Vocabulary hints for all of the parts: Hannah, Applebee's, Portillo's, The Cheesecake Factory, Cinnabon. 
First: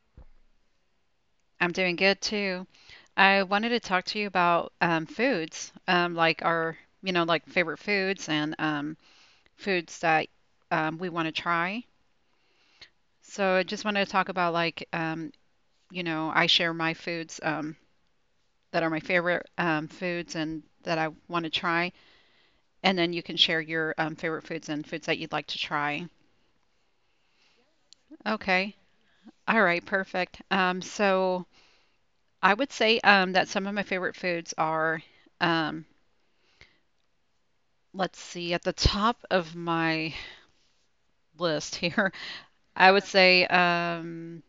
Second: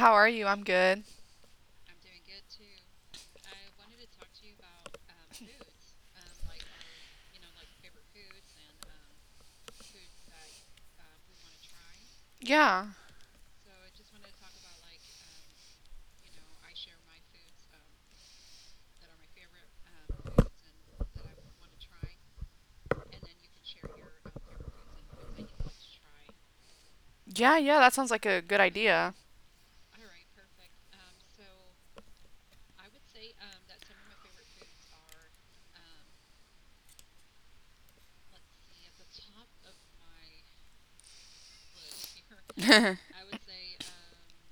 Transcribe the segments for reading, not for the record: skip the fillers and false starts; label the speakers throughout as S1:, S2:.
S1: I'm good.
S2: I'm doing good too. I wanted to talk to you about foods, like our like favorite foods and foods that we want to try.
S1: Yeah.
S2: So I just wanted to talk about I share my foods that are my favorite foods and that I want to try, and then you can share your favorite foods and foods that you'd like to try.
S1: Yeah, yeah, that sounds like a good
S2: Okay.
S1: idea.
S2: All right, perfect. So I would say that some of my favorite foods are um, let's see, at the top of my list here, I would say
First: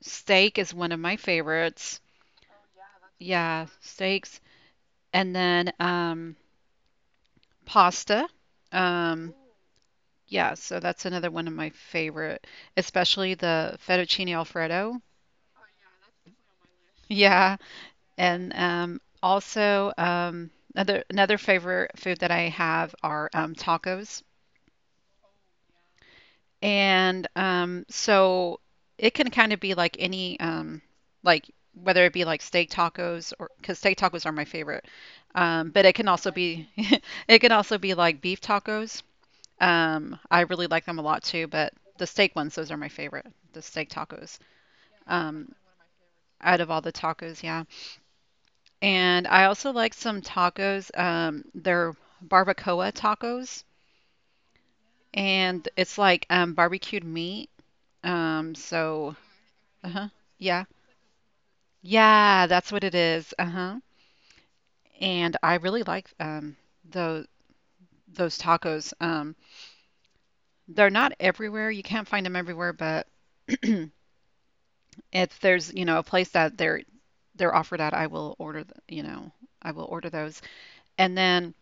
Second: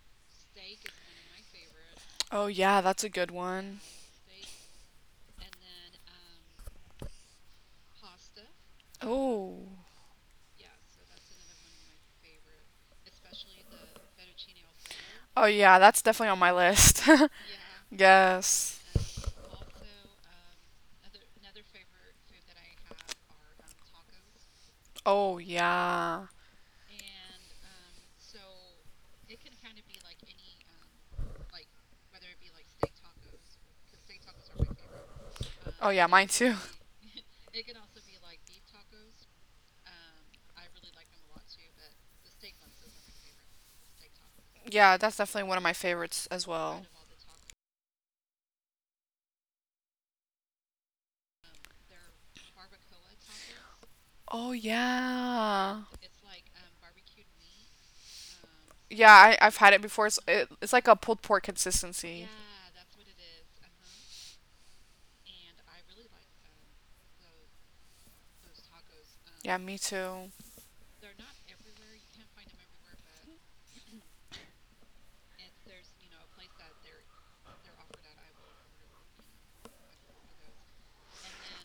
S2: steak is one of my favorites.
S1: Oh, yeah, that's a good
S2: Yeah,
S1: one.
S2: steaks. And then pasta. Um,
S1: Oh.
S2: yeah, so that's another one of my favorite, especially the fettuccine alfredo.
S1: Oh, yeah, that's definitely on my list.
S2: Yeah, and
S1: yes.
S2: also another favorite food that I have are tacos.
S1: Oh, yeah.
S2: And so it can kind of be like like whether it be like steak tacos, or because steak tacos are my favorite, but
S1: Oh,
S2: it
S1: yeah,
S2: can
S1: mine
S2: also
S1: too.
S2: be it can also be like beef tacos. I really like them a lot too, but the steak ones, those are my favorite, the steak tacos.
S1: Yeah, that's definitely
S2: Um,
S1: one of my favorites as
S2: out of
S1: well.
S2: all the tacos, yeah. And I also like some tacos. They're barbacoa tacos,
S1: Oh,
S2: and
S1: yeah.
S2: it's like barbecued meat. Um,
S1: Yeah,
S2: so,
S1: I've had it before.
S2: uh-huh.
S1: It's, it,
S2: Yeah.
S1: it's like a pulled pork consistency.
S2: Yeah, that's what it is. Uh-huh. And I really like those those tacos.
S1: Yeah, me too.
S2: They're not everywhere. You can't find them everywhere, but if there's, you know, a place that they're offered at, I will order, I will order those. And then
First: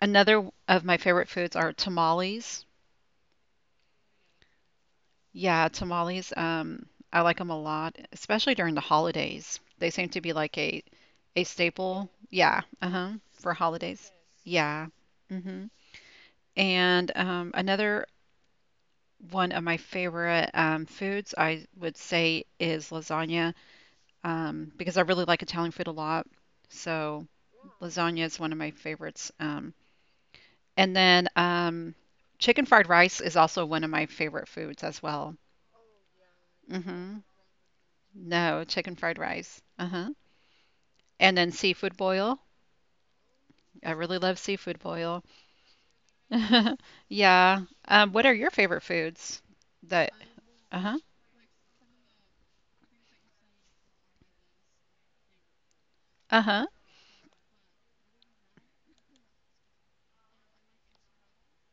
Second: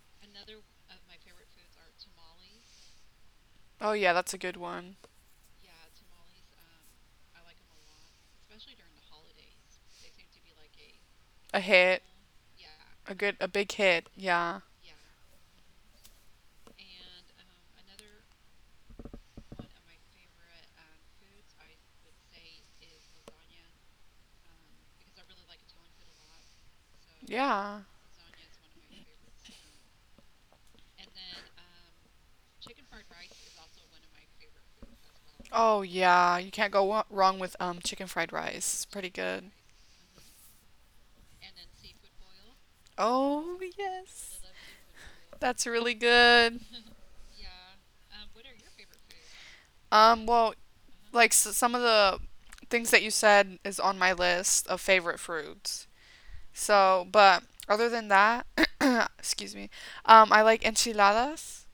S2: another of my favorite foods are tamales.
S1: Oh, yeah, that's a good one.
S2: Yeah, tamales. I like them a lot, especially during the holidays. They seem to be like a
S1: A hit.
S2: staple. Yeah, uh-huh,
S1: A
S2: for
S1: big
S2: holidays.
S1: hit. Yeah.
S2: Yeah. Mm-hmm. And another one of my favorite foods, I would say, is lasagna, because I really like Italian food a lot. So
S1: Yeah.
S2: lasagna is one of my favorites. And then chicken fried rice is also one of my favorite foods as well.
S1: Oh, yeah, you can't go
S2: Hmm.
S1: wrong with chicken fried rice.
S2: No,
S1: It's
S2: chicken
S1: pretty
S2: fried
S1: good.
S2: rice. Uh-huh. And then seafood boil.
S1: Oh,
S2: I really love
S1: yes.
S2: seafood boil.
S1: That's really good.
S2: Yeah. What are your favorite foods that,
S1: Well,
S2: uh-huh.
S1: like s some of the things that you said is on my list of favorite foods.
S2: Uh-huh.
S1: So, but other than that, excuse me, I like enchiladas.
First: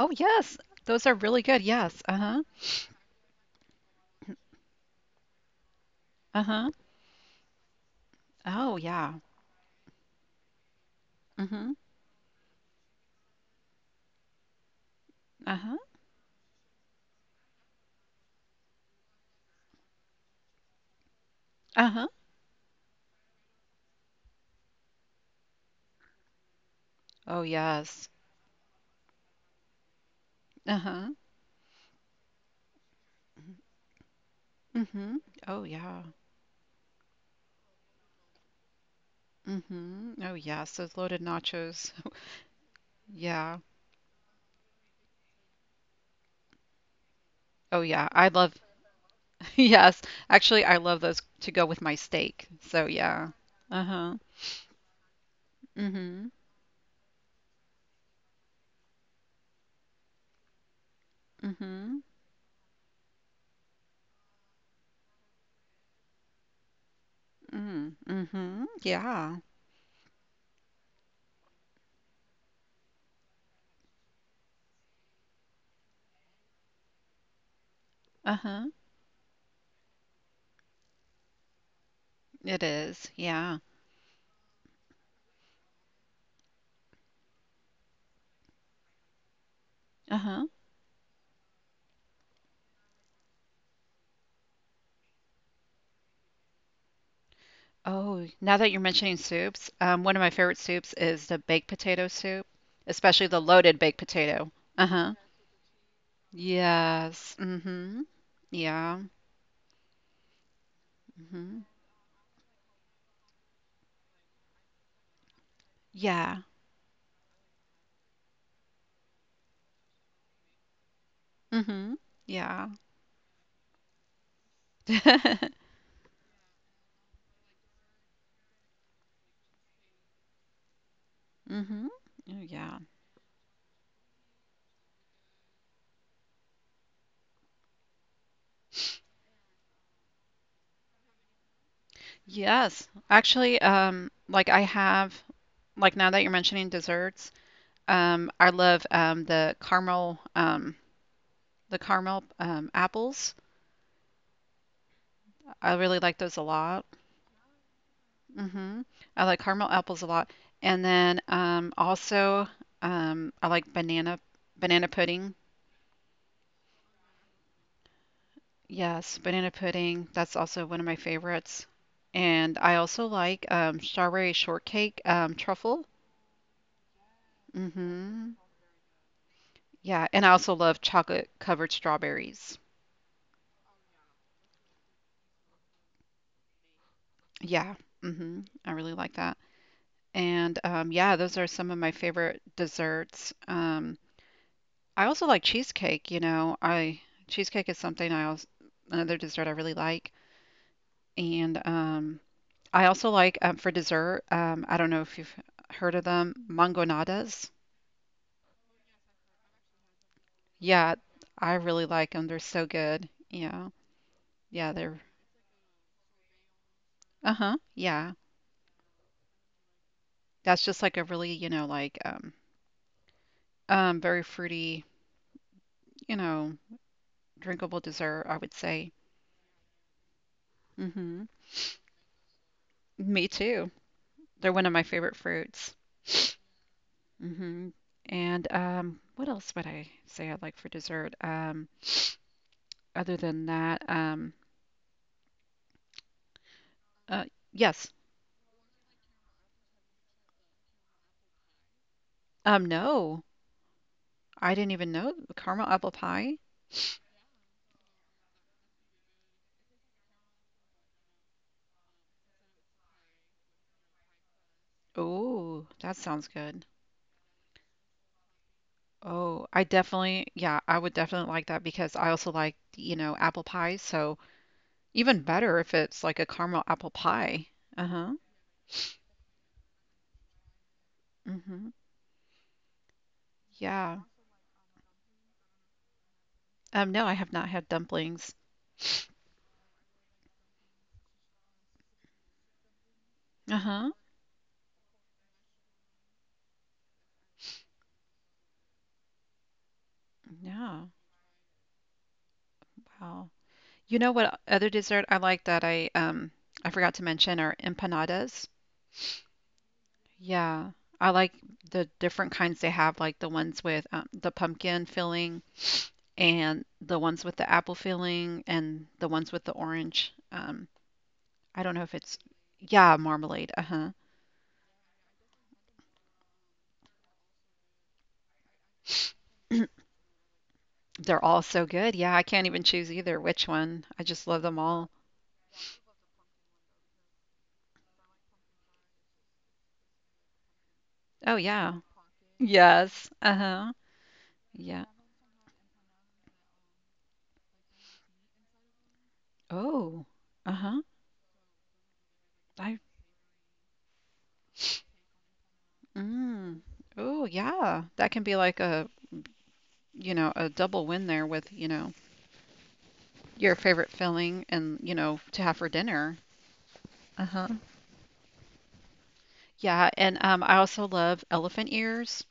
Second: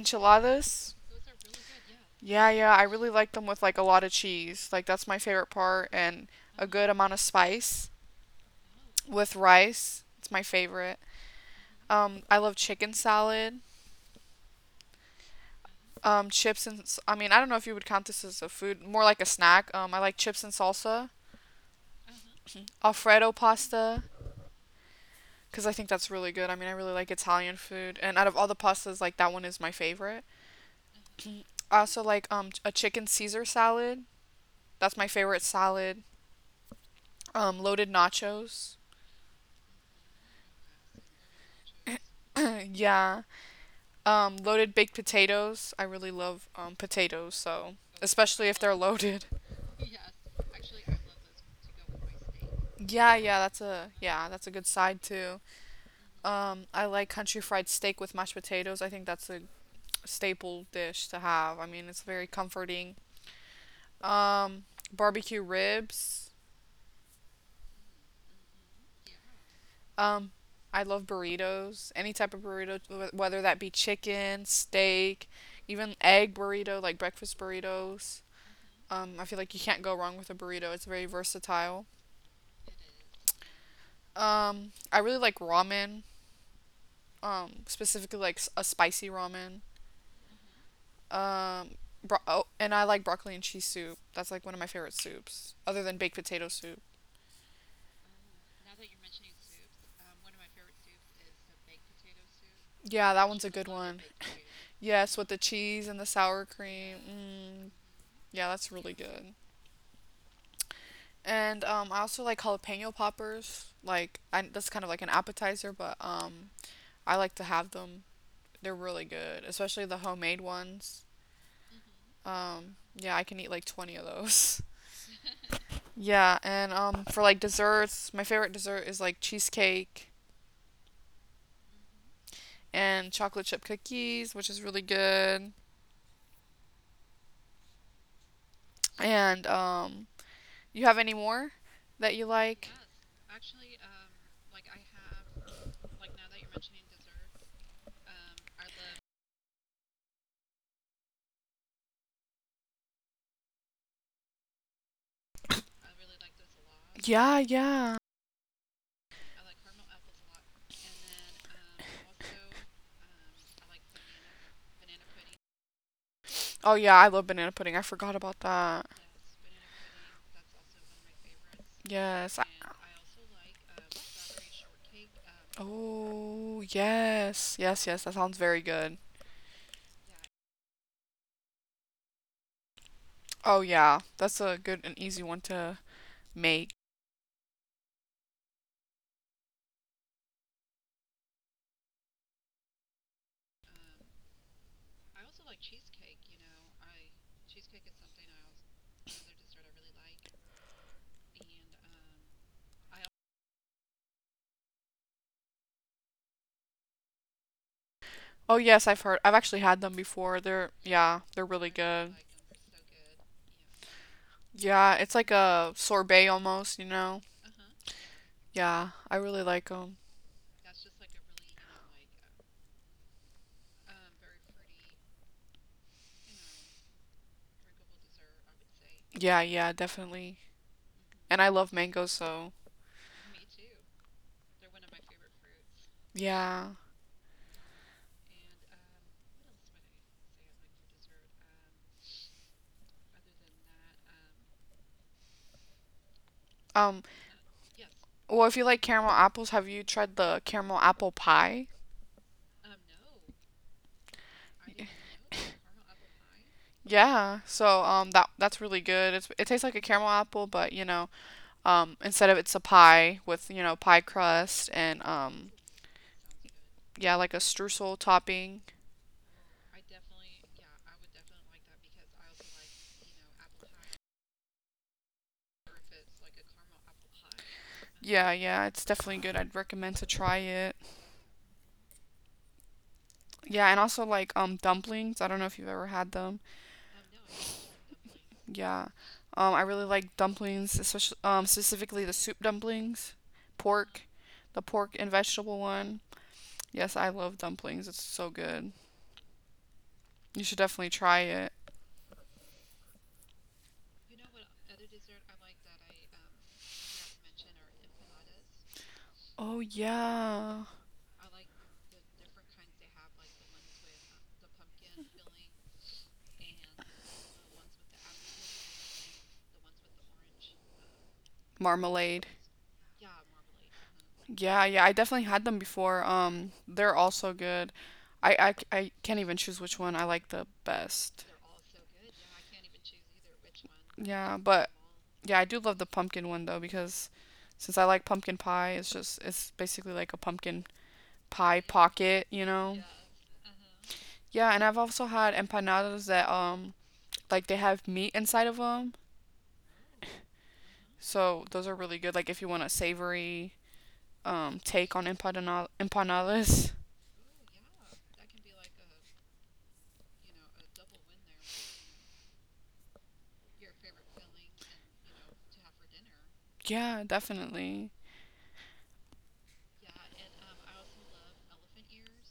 S2: Oh, yes. Those are really good. Yes. Uh-huh.
S1: Yeah, yeah, I really like them with like a lot of cheese. Like that's my favorite part, and a
S2: Uh-huh.
S1: good amount of spice
S2: Oh, yeah.
S1: with rice. It's my favorite.
S2: Mm-hmm.
S1: I love chicken salad.
S2: Uh-huh.
S1: Chips and I mean, I don't know if you would count this as a food, more like a snack. I like chips and salsa,
S2: Uh-huh.
S1: Alfredo pasta, because I think that's really good. I mean, I really like
S2: Oh,
S1: Italian food,
S2: yes.
S1: and out of all the pastas, like that one is my favorite.
S2: Uh-huh.
S1: Also, like a chicken Caesar salad. That's my
S2: Mm-hmm.
S1: favorite
S2: Oh, yeah.
S1: salad. Loaded nachos.
S2: Mm-hmm. Oh, yes. Those loaded nachos.
S1: yeah.
S2: Yeah.
S1: Loaded baked potatoes. I really love potatoes, so
S2: Oh, yeah. I
S1: especially
S2: love,
S1: if they're loaded.
S2: yes. Actually, I love those to go with my steak. So,
S1: Yeah,
S2: yeah. Uh-huh.
S1: yeah, that's a good side too.
S2: Mm-hmm.
S1: I like country fried steak with mashed potatoes. I think that's a staple dish to have. I mean,
S2: Mm-hmm.
S1: it's very comforting. Um Barbecue ribs.
S2: Mm-hmm. Mm-hmm. Yeah.
S1: Um, I love burritos. Any type of burrito, whether that be chicken, steak, even egg burrito, like breakfast burritos.
S2: Uh-huh.
S1: I feel like you can't go wrong with a burrito. It's very versatile.
S2: It is. Yeah.
S1: I really like ramen. Specifically, like a spicy ramen.
S2: Uh-huh.
S1: Um, oh, and I like broccoli and cheese soup. That's like one of my favorite soups, other than baked potato soup.
S2: Oh, now that you're mentioning soups, one of my favorite soups is the baked potato soup,
S1: Yeah,
S2: especially
S1: that
S2: the
S1: one's a good
S2: loaded baked
S1: one.
S2: potato. Uh-huh.
S1: Yes, with the cheese and the sour cream.
S2: Yes.
S1: Mm,
S2: Mm-hmm.
S1: yeah, that's really
S2: Yeah.
S1: good.
S2: Mm-hmm.
S1: And I also like jalapeno poppers. Like, that's kind of like an appetizer, but
S2: Yeah.
S1: I like to have them. They're really good, especially the homemade ones.
S2: Mm-hmm. Yeah.
S1: Yeah, I can eat like 20 of those. Yeah, and for like desserts, my favorite dessert is like cheesecake
S2: Mm-hmm. Oh, yeah.
S1: and chocolate chip cookies, which is really good. And you have any more that you like?
S2: Yes. Actually, like I have, like now that you're mentioning desserts, I love the caramel apples. I really like those a lot.
S1: Yeah, yeah.
S2: Hmm. I like caramel apples a lot. And then also I like banana pudding.
S1: Oh, yeah, I love banana pudding. I forgot about that.
S2: Yes, banana pudding. That's also one of my favorites.
S1: Yes.
S2: And I also like strawberry shortcake, truffle.
S1: Oh, yes. Yes, yes, that
S2: Hmm.
S1: sounds very good.
S2: Yeah, and I also love chocolate covered strawberries.
S1: Oh, yeah. That's a good and easy one to make.
S2: Yeah, hmm, I really like that. And yeah, those are some of my favorite desserts. I also like cheesecake, you know. I cheesecake is something I also another dessert I really like. And I also like for dessert, I don't know if you've heard of them, mangonadas.
S1: Oh, yes, I've heard. I've actually had them before. They're,
S2: Yeah,
S1: yeah, they're
S2: I
S1: really
S2: really like
S1: good.
S2: them. They're so good. Yeah. Yeah,
S1: Yeah,
S2: they're
S1: it's like a sorbet almost, you know?
S2: uh-huh. Yeah.
S1: Yeah, I really like them.
S2: That's just like a really very fruity, you know, drinkable dessert, I would say.
S1: Yeah, yeah, definitely.
S2: Mhm.
S1: And I love mango, so
S2: Me too. They're one of my favorite fruits.
S1: yeah.
S2: Mhm. And, what else would I say I'd like for dessert? Other than that, um,
S1: Um,
S2: uh, yes.
S1: well, if you like caramel apples, have you tried the caramel apple pie?
S2: No, I didn't
S1: Y-
S2: even know caramel apple pie.
S1: Yeah, so that's really good. It tastes like a caramel apple, but instead of, it's a pie with, you know, pie crust, and
S2: Oh, that sounds good.
S1: yeah, like a streusel topping.
S2: Oh, I definitely, yeah, I would definitely like that because I also like, you know, apple pie. So even better if it's like a caramel apple pie. Uh-huh.
S1: Yeah, yeah, it's definitely good. I'd recommend to try it.
S2: Mm-hmm.
S1: Yeah, and
S2: Yeah.
S1: also like dumplings. I don't know if you've ever had them.
S2: No, I have not had dumplings.
S1: Yeah. I really like dumplings, especially specifically the soup dumplings,
S2: Uh-huh.
S1: pork, the pork and vegetable one. Yes, I love dumplings. It's so good. You should
S2: Yeah.
S1: definitely try it.
S2: Wow. You know what other dessert I like that I forgot to mention are empanadas.
S1: Oh, yeah.
S2: Yeah, I like the different kinds they have, like the ones with the pumpkin filling and the ones with the apple filling and the ones with the orange. I don't know if it's,
S1: Marmalade.
S2: yeah, marmalade. Uh-huh.
S1: Yeah, yeah, I definitely had them before. They're also good. I I can't even choose which one I like the
S2: They're
S1: best.
S2: all so good. Yeah, I can't even choose either which one. I just
S1: Yeah,
S2: love them
S1: but
S2: all.
S1: yeah, I do love the pumpkin one though because since I like pumpkin pie, it's basically like a pumpkin
S2: Oh
S1: pie
S2: yeah.
S1: pocket, you know?
S2: Yes. Uh-huh.
S1: Yeah, and I've
S2: Yeah.
S1: also had empanadas that like they have meat inside of them.
S2: Oh. Uh-huh.
S1: So those are really good, like if you want a
S2: I
S1: savory take on
S2: mm.
S1: empanadas.
S2: Oh yeah. That can be like a, you know, a double win there with, you know, your favorite filling and, you know, to have for dinner.
S1: Yeah,
S2: Uh-huh.
S1: definitely.
S2: Yeah, and I also love elephant ears.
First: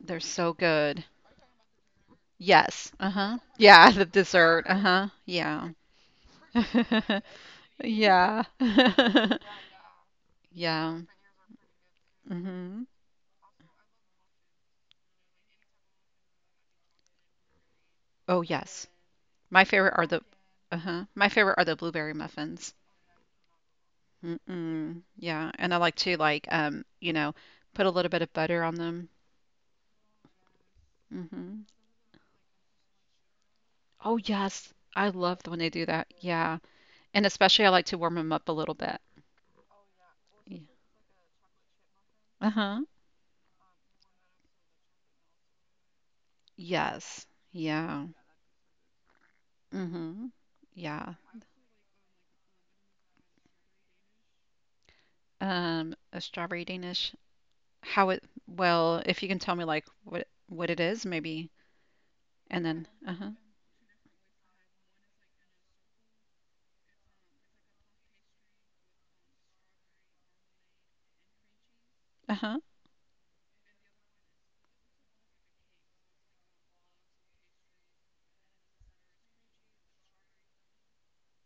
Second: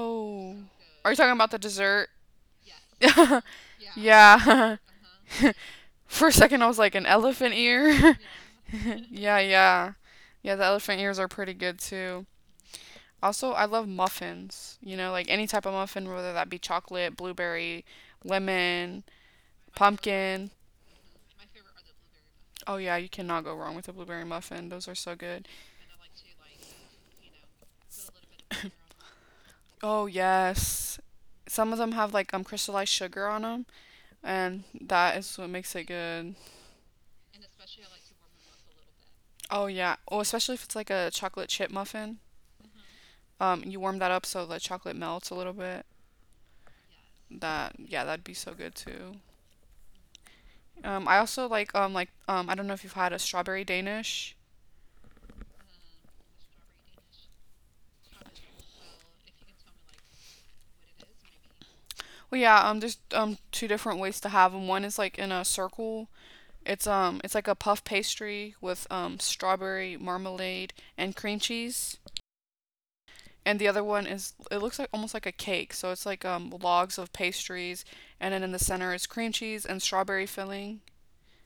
S2: They're so good.
S1: are you talking about the dessert?
S2: Yes. Uh-huh. Yeah, the dessert.
S1: yeah.
S2: Uh-huh. Yeah.
S1: For a second, I was like, an elephant ear.
S2: Yeah.
S1: yeah, yeah, yeah. The elephant
S2: Yeah.
S1: ears are pretty good too.
S2: Mm-hmm.
S1: Also, I love muffins. You know, like any type of muffin, whether that be chocolate, blueberry,
S2: Oh, yes.
S1: lemon,
S2: My favorite are the
S1: pumpkin.
S2: uh-huh. My favorite are the blueberry muffins.
S1: Oh, yeah, you cannot go wrong with a blueberry muffin. Those are
S2: Mm-mm.
S1: so good.
S2: Yeah, and I like to like you know, put a little bit of butter on them.
S1: Oh, yes.
S2: Mm-hmm.
S1: Some of them have like crystallized sugar on them,
S2: Oh,
S1: and
S2: yes. I
S1: that is
S2: love
S1: what
S2: when they
S1: makes
S2: do
S1: it
S2: that.
S1: good.
S2: Yeah. And especially I like to warm them up a little bit.
S1: Oh, yeah. Oh, especially
S2: Yeah.
S1: if it's like a chocolate chip muffin.
S2: Uh-huh.
S1: You warm that up so the chocolate melts a little bit.
S2: Yes.
S1: That Yeah,
S2: Yeah.
S1: that'd be so good too.
S2: Mm-hmm. Yeah.
S1: I also like I don't know if you've had a strawberry Danish.
S2: A strawberry Danish. How it, well, if you can tell me like what it is, maybe.
S1: Well, yeah.
S2: And then
S1: There's
S2: uh-huh.
S1: two different ways to have them. One is like in a circle. It's like a puff pastry with strawberry marmalade and cream cheese,
S2: Uh-huh.
S1: and the other one is, it looks like almost like a cake. So it's like, logs of pastries, and then in the center is cream cheese and strawberry filling.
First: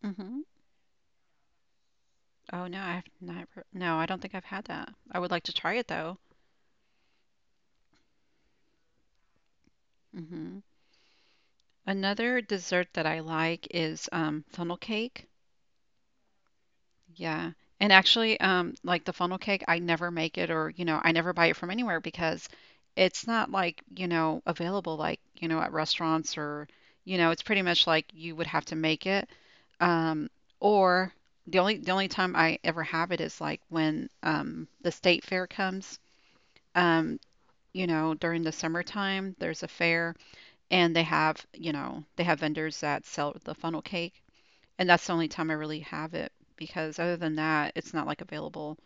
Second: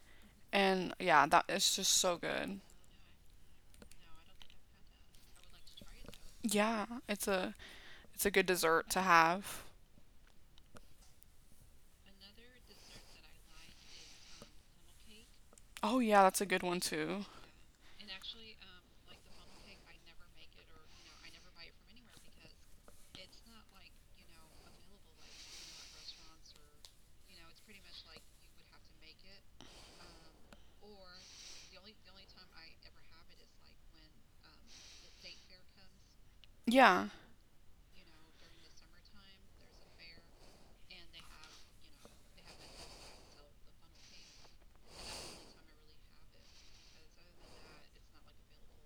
S2: Mm-hmm.
S1: And yeah, that it's just so good.
S2: Oh no, I've never no, I don't think I've had that. I would like to try it though.
S1: Yeah, it's a good dessert to have.
S2: Mm-hmm. Another dessert that I like is funnel cake.
S1: Oh, yeah, that's a good one too.
S2: Yeah. And actually, like the funnel cake, I never make it or, you know, I never buy it from anywhere because it's not like, you know, available like, you know, at restaurants or, you know, it's pretty much like you would have to make it. Um, or the only time I ever have it is like when the state fair comes.
S1: Yeah.
S2: Um, you know, during the summertime, there's a fair and they have, you know, they have vendors that sell the funnel cake, and that's the only time I really have it, because other than that, it's not like available.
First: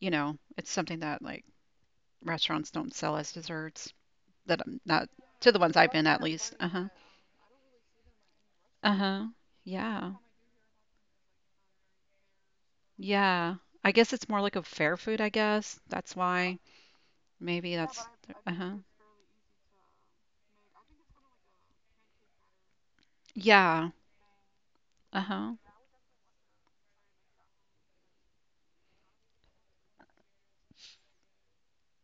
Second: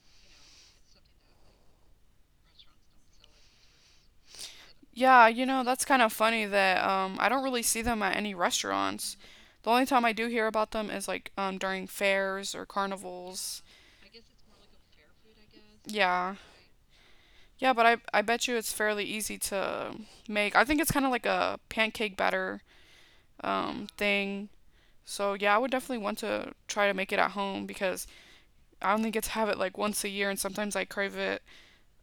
S2: You know, it's something that like restaurants don't sell as desserts. That I'm not
S1: Yeah, you
S2: to the
S1: know,
S2: ones
S1: that's
S2: I've
S1: kind
S2: been,
S1: of
S2: at
S1: funny
S2: least. Uh
S1: that
S2: huh.
S1: I don't really see them at any
S2: Uh
S1: restaurants.
S2: huh.
S1: The only time
S2: Yeah.
S1: I do hear about them is like during fairs or
S2: Yeah.
S1: carnivals.
S2: I guess it's more like a fair food. I guess that's
S1: Yeah.
S2: why.
S1: Yeah,
S2: Maybe
S1: but I
S2: that's.
S1: I bet
S2: Uh
S1: you
S2: huh.
S1: it's fairly easy to make. I think it's kind of like a pancake batter
S2: Yeah.
S1: thing.
S2: Uh
S1: So
S2: huh.
S1: yeah, I would definitely want to try to make it at home because I only get to have it like once a year, and sometimes I crave it,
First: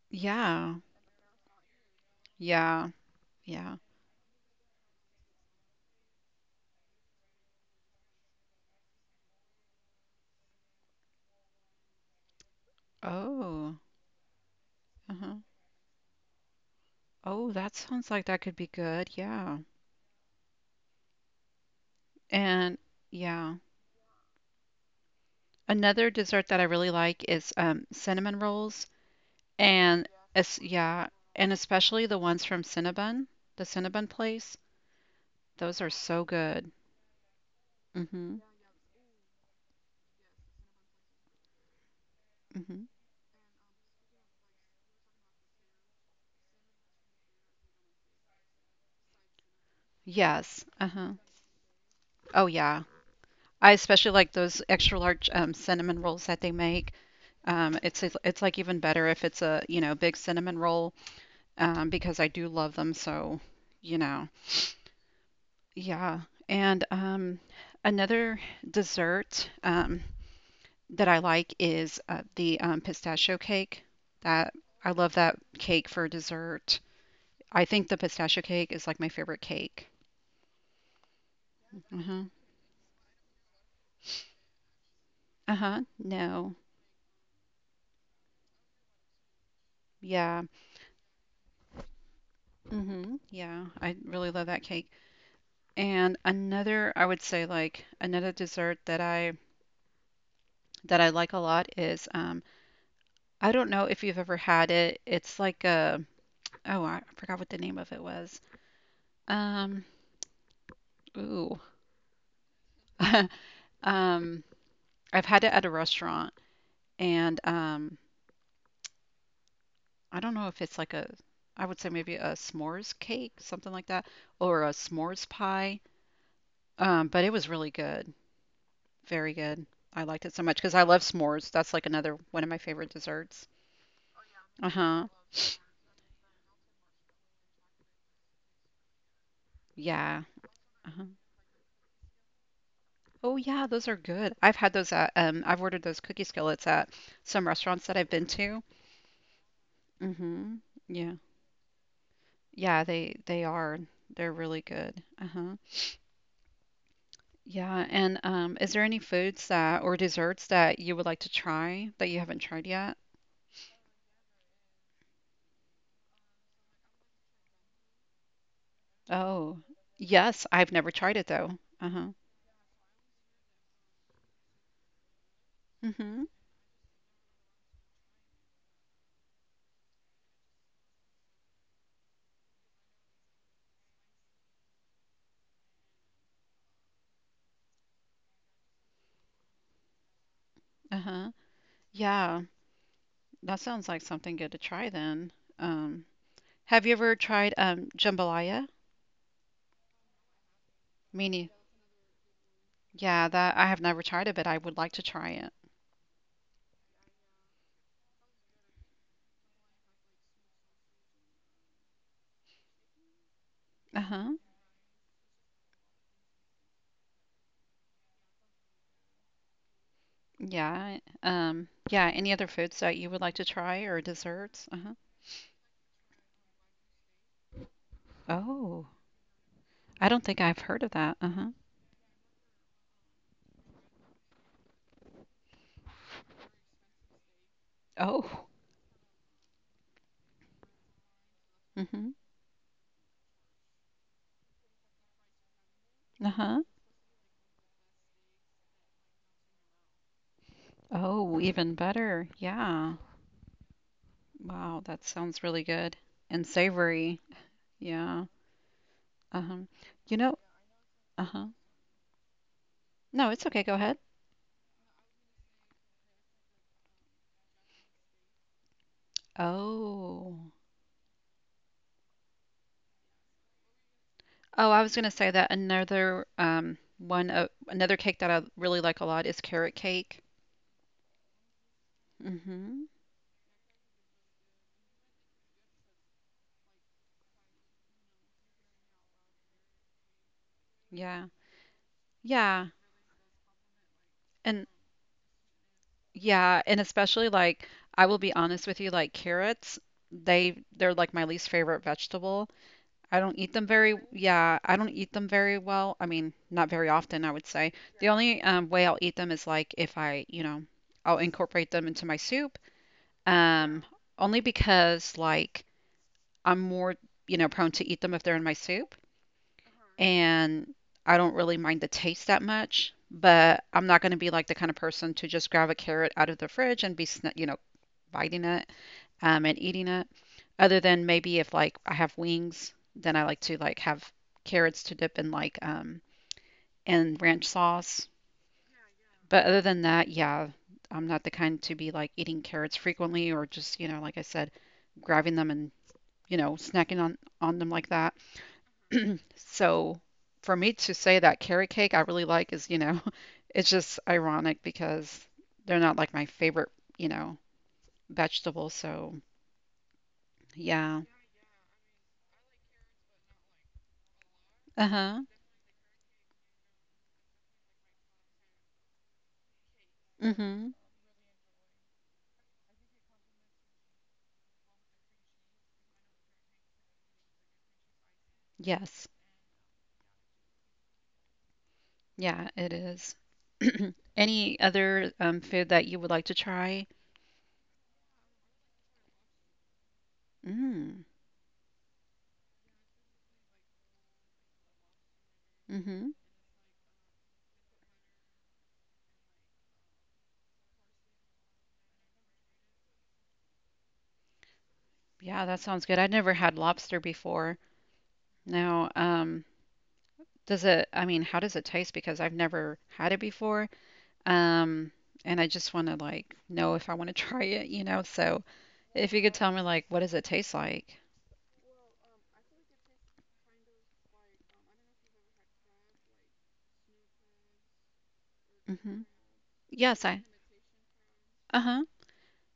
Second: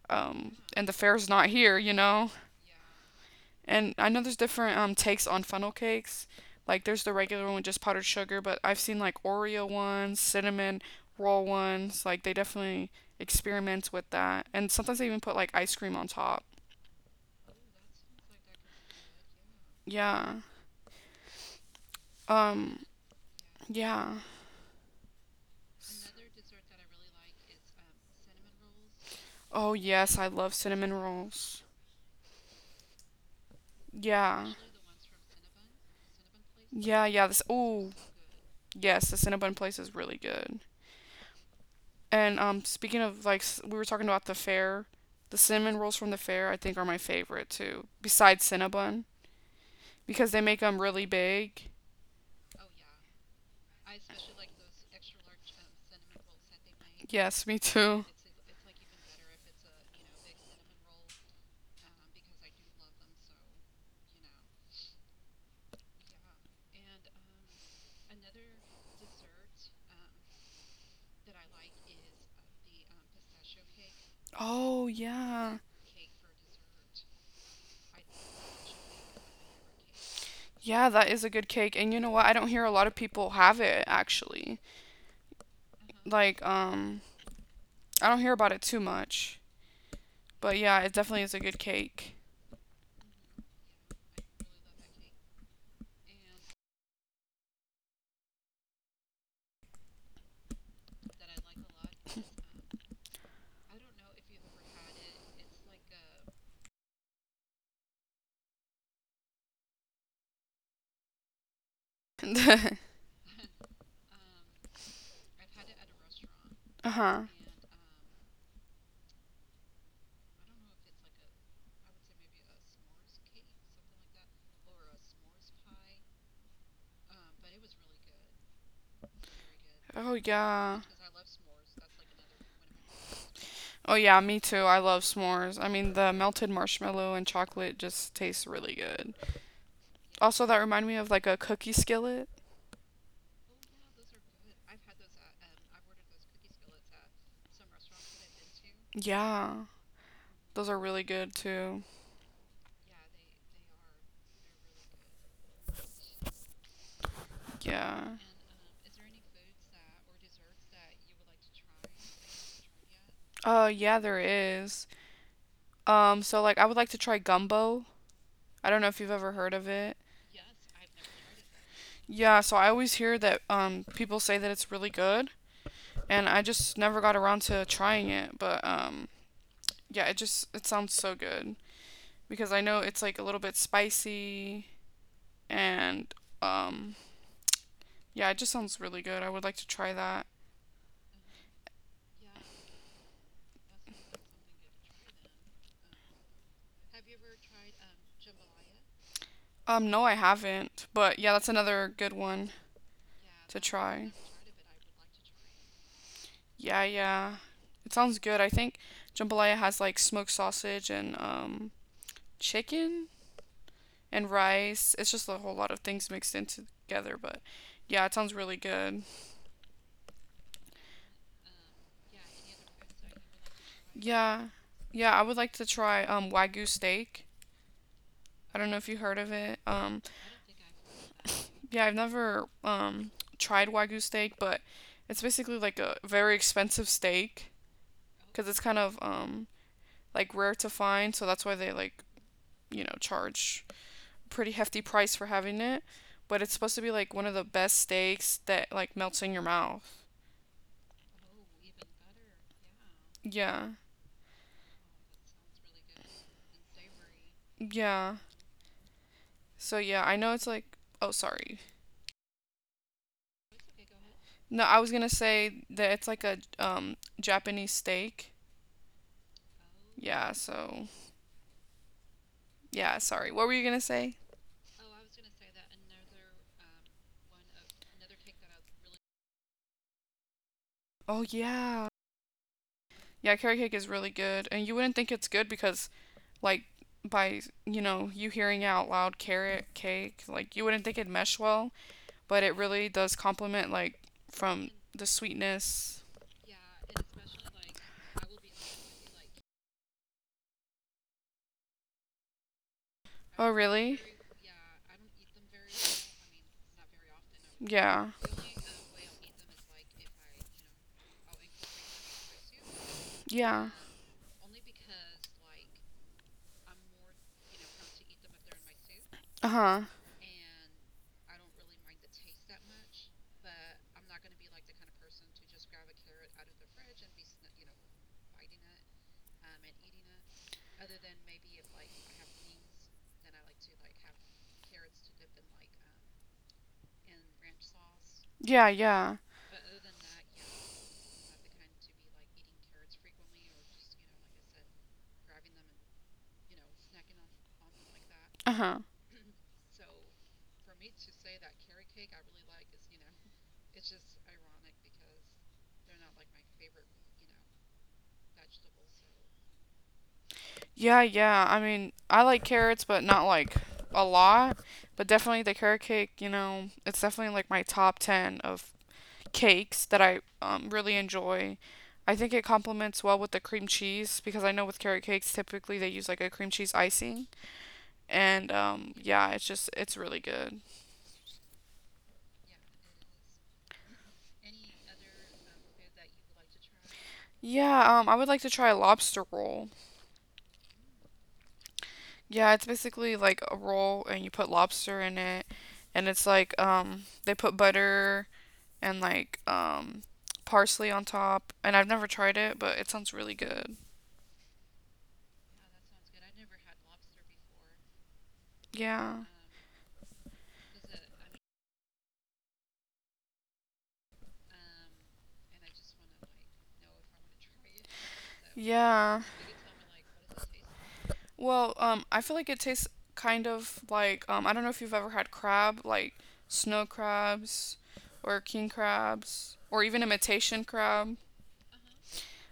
S2: Yeah.
S1: and the fair's not here.
S2: Yeah. Yeah.
S1: And I know there's different takes on funnel cakes. Like there's the regular one with just powdered sugar, but I've seen like Oreo ones, cinnamon roll ones. Like, they definitely
S2: Oh.
S1: experiment with that. And sometimes they
S2: Uh
S1: even
S2: huh.
S1: put like ice cream on top.
S2: Oh, that sounds like that could be good. Yeah.
S1: Yeah.
S2: And
S1: Um
S2: yeah.
S1: Yeah.
S2: Another dessert that I really like is cinnamon rolls,
S1: Oh,
S2: and
S1: yes, I love cinnamon
S2: yeah, and
S1: rolls.
S2: especially the ones from Cinnabon, the Cinnabon
S1: Yeah.
S2: place. Those are so good.
S1: Yeah, yeah. This. Oh,
S2: Hmm.
S1: yes. The Cinnabon place is really good. And
S2: Hmm.
S1: speaking of, like, we were talking about the fair. The cinnamon rolls from the fair, I think, are my favorite too. Besides Cinnabon, because they make
S2: Yes.
S1: them really
S2: Uh-huh.
S1: big.
S2: Oh yeah. I especially like those extra large cinnamon rolls that they make.
S1: Yes, me too.
S2: Like even better if it's a, you know, big cinnamon roll, because I do love them. So, you know, yeah. And another dessert, that I like is the pistachio cake. That
S1: Oh,
S2: I love that
S1: yeah.
S2: cake for dessert. I think the pistachio cake is like my favorite cake.
S1: Yeah, that is a good cake. And you know
S2: Uh-huh.
S1: what? I don't hear a lot of people have it, actually.
S2: Uh-huh.
S1: Like,
S2: No.
S1: I don't hear about it too much.
S2: Yeah.
S1: But yeah, it definitely is a good cake.
S2: Mm-hmm. Yeah. I really love that cake. And another, I would say, like another dessert that I like a lot is I don't know if you've ever had it. It's like a oh, I forgot what the name of it was. Um, ooh. Um, I've had it at a restaurant
S1: Uh-huh.
S2: and I don't know if it's like a, I would say maybe a s'mores cake, something like that, or a s'mores pie. But it was really good, very good. I
S1: Oh,
S2: liked it so much because I
S1: yeah.
S2: love s'mores. That's like another one of my favorite desserts.
S1: Oh, yeah, me too.
S2: Uh
S1: I
S2: huh.
S1: love s'mores. I mean, the melted marshmallow and chocolate just tastes really good.
S2: Yeah.
S1: Also, that remind me
S2: Uh-huh.
S1: of like a cookie skillet.
S2: Oh yeah, those are good. I've had those at, I've ordered those cookie skillets at some restaurants that I've been to.
S1: Yeah,
S2: Mm-hmm.
S1: those are really
S2: Yeah.
S1: good too.
S2: Yeah, they are. They're really good. Uh-huh. Yeah,
S1: Yeah.
S2: and is there any foods that or desserts that you would like to try that you haven't tried yet?
S1: Yeah, there is. So like, I would like to try gumbo. I don't know if you've ever
S2: Oh,
S1: heard of it.
S2: yes, I've never tried it though. Uh-huh.
S1: Yeah, so I always hear that people say that it's really good,
S2: Mm-hmm.
S1: and I just never got around to trying it, but yeah, it just it sounds so good because I know it's like a little bit spicy, and um yeah, it just sounds really good. I would like to try that.
S2: Uh-huh. Yeah, that sounds like something good to try then. Um, have you ever tried jambalaya?
S1: No, I haven't, but yeah,
S2: Meaning,
S1: that's another good one
S2: yeah, that I
S1: to
S2: have never
S1: try.
S2: tried it, but I would like to try it.
S1: Yeah, yeah. It sounds good. I think jambalaya has like smoked sausage and chicken
S2: Uh-huh.
S1: and rice. It's just a whole lot of things mixed in together, but yeah, it sounds really good.
S2: Yeah. Yeah, any other foods that you would like to try or
S1: Yeah.
S2: desserts? Uh-huh.
S1: Yeah, I would like to try wagyu steak. I don't know
S2: Oh,
S1: if you heard of it.
S2: I don't think I've heard of that. Uh-huh.
S1: Yeah, I've never tried wagyu steak, but it's basically like a very expensive steak
S2: Oh.
S1: cuz it's kind of like rare to find, so that's why they
S2: Mm-hmm.
S1: charge pretty hefty price for having it, but it's
S2: Uh-huh.
S1: supposed to be like one of the best steaks that like melts in your mouth.
S2: Oh, even better. Yeah.
S1: Yeah.
S2: Wow, that sounds really good and savory.
S1: Yeah.
S2: Yeah. Uh-huh.
S1: So yeah,
S2: You
S1: I
S2: know,
S1: know, it's like oh,
S2: uh-huh.
S1: sorry.
S2: No, it's okay. Go ahead.
S1: No, I was gonna say that it's like a Japanese steak. Yeah,
S2: Oh.
S1: so yeah, sorry. What were you gonna say?
S2: Oh, I was gonna say that another cake that I really like a lot is carrot cake.
S1: Oh, yeah.
S2: Mm-hmm.
S1: Yeah, carrot cake is really good. And you wouldn't think it's good because like, by you know, you hearing out loud, carrot cake, like you wouldn't think it'd
S2: Yeah.
S1: mesh well, but it
S2: Yeah.
S1: really does complement like
S2: And
S1: from the sweetness.
S2: yeah, and especially like I will be honest with you, like carrots, they're like my least favorite vegetable.
S1: Oh, really?
S2: I don't eat them very well. I mean, not very often, I would say. The
S1: Yeah.
S2: only way I'll eat them is like if I, you know, I'll incorporate them into my soup.
S1: Yeah.
S2: Um, only because like I'm more, you know, prone to eat them if they're in my soup,
S1: Uh huh.
S2: and I don't really mind the taste that much. But I'm not going to be like the kind of person to just grab a carrot out of the fridge and be, biting it and eating it. Other than maybe if like I have wings, then I like to like have carrots to dip in like in ranch sauce.
S1: Yeah, yeah.
S2: But other than that, yeah, I'm not the kind to be like eating carrots frequently or just you know like I said, grabbing them and you know snacking on them like that.
S1: Uh huh.
S2: So for me to say that carrot cake I really like is you know it's just ironic because they're not like my favorite you know vegetable. So yeah,
S1: Yeah, yeah. I mean, I like carrots, but not like a lot.
S2: uh
S1: But
S2: huh.
S1: definitely the carrot cake, it's definitely like my top 10 of cakes that I
S2: Mm-hmm.
S1: really enjoy. I think it complements well with the cream cheese because I know with carrot cakes, typically they use like a cream cheese icing. And
S2: Yes.
S1: Yeah, it's just, it's really good.
S2: Yeah, it is. Any other food that you would like to try?
S1: Yeah, I would like to try a lobster roll.
S2: Mm.
S1: Yeah, it's basically like a roll and you put lobster in it,
S2: Mm-hmm.
S1: and it's like, they put butter and like, parsley on top. And I've never tried it, but it sounds really good.
S2: Yeah, that sounds good. I've never had lobster before. Now,
S1: Yeah,
S2: does it, I mean, how does it taste? Because I've never had it before. Um, and I just want to like know if I want to try it, you know? So if you
S1: yeah.
S2: could tell me like what does it taste like?
S1: Well, I feel like it tastes kind of like, I don't know if you've ever had crab, like snow crabs or king
S2: Mm-hmm.
S1: crabs or
S2: Yes,
S1: even
S2: I.
S1: imitation crab.
S2: Uh-huh.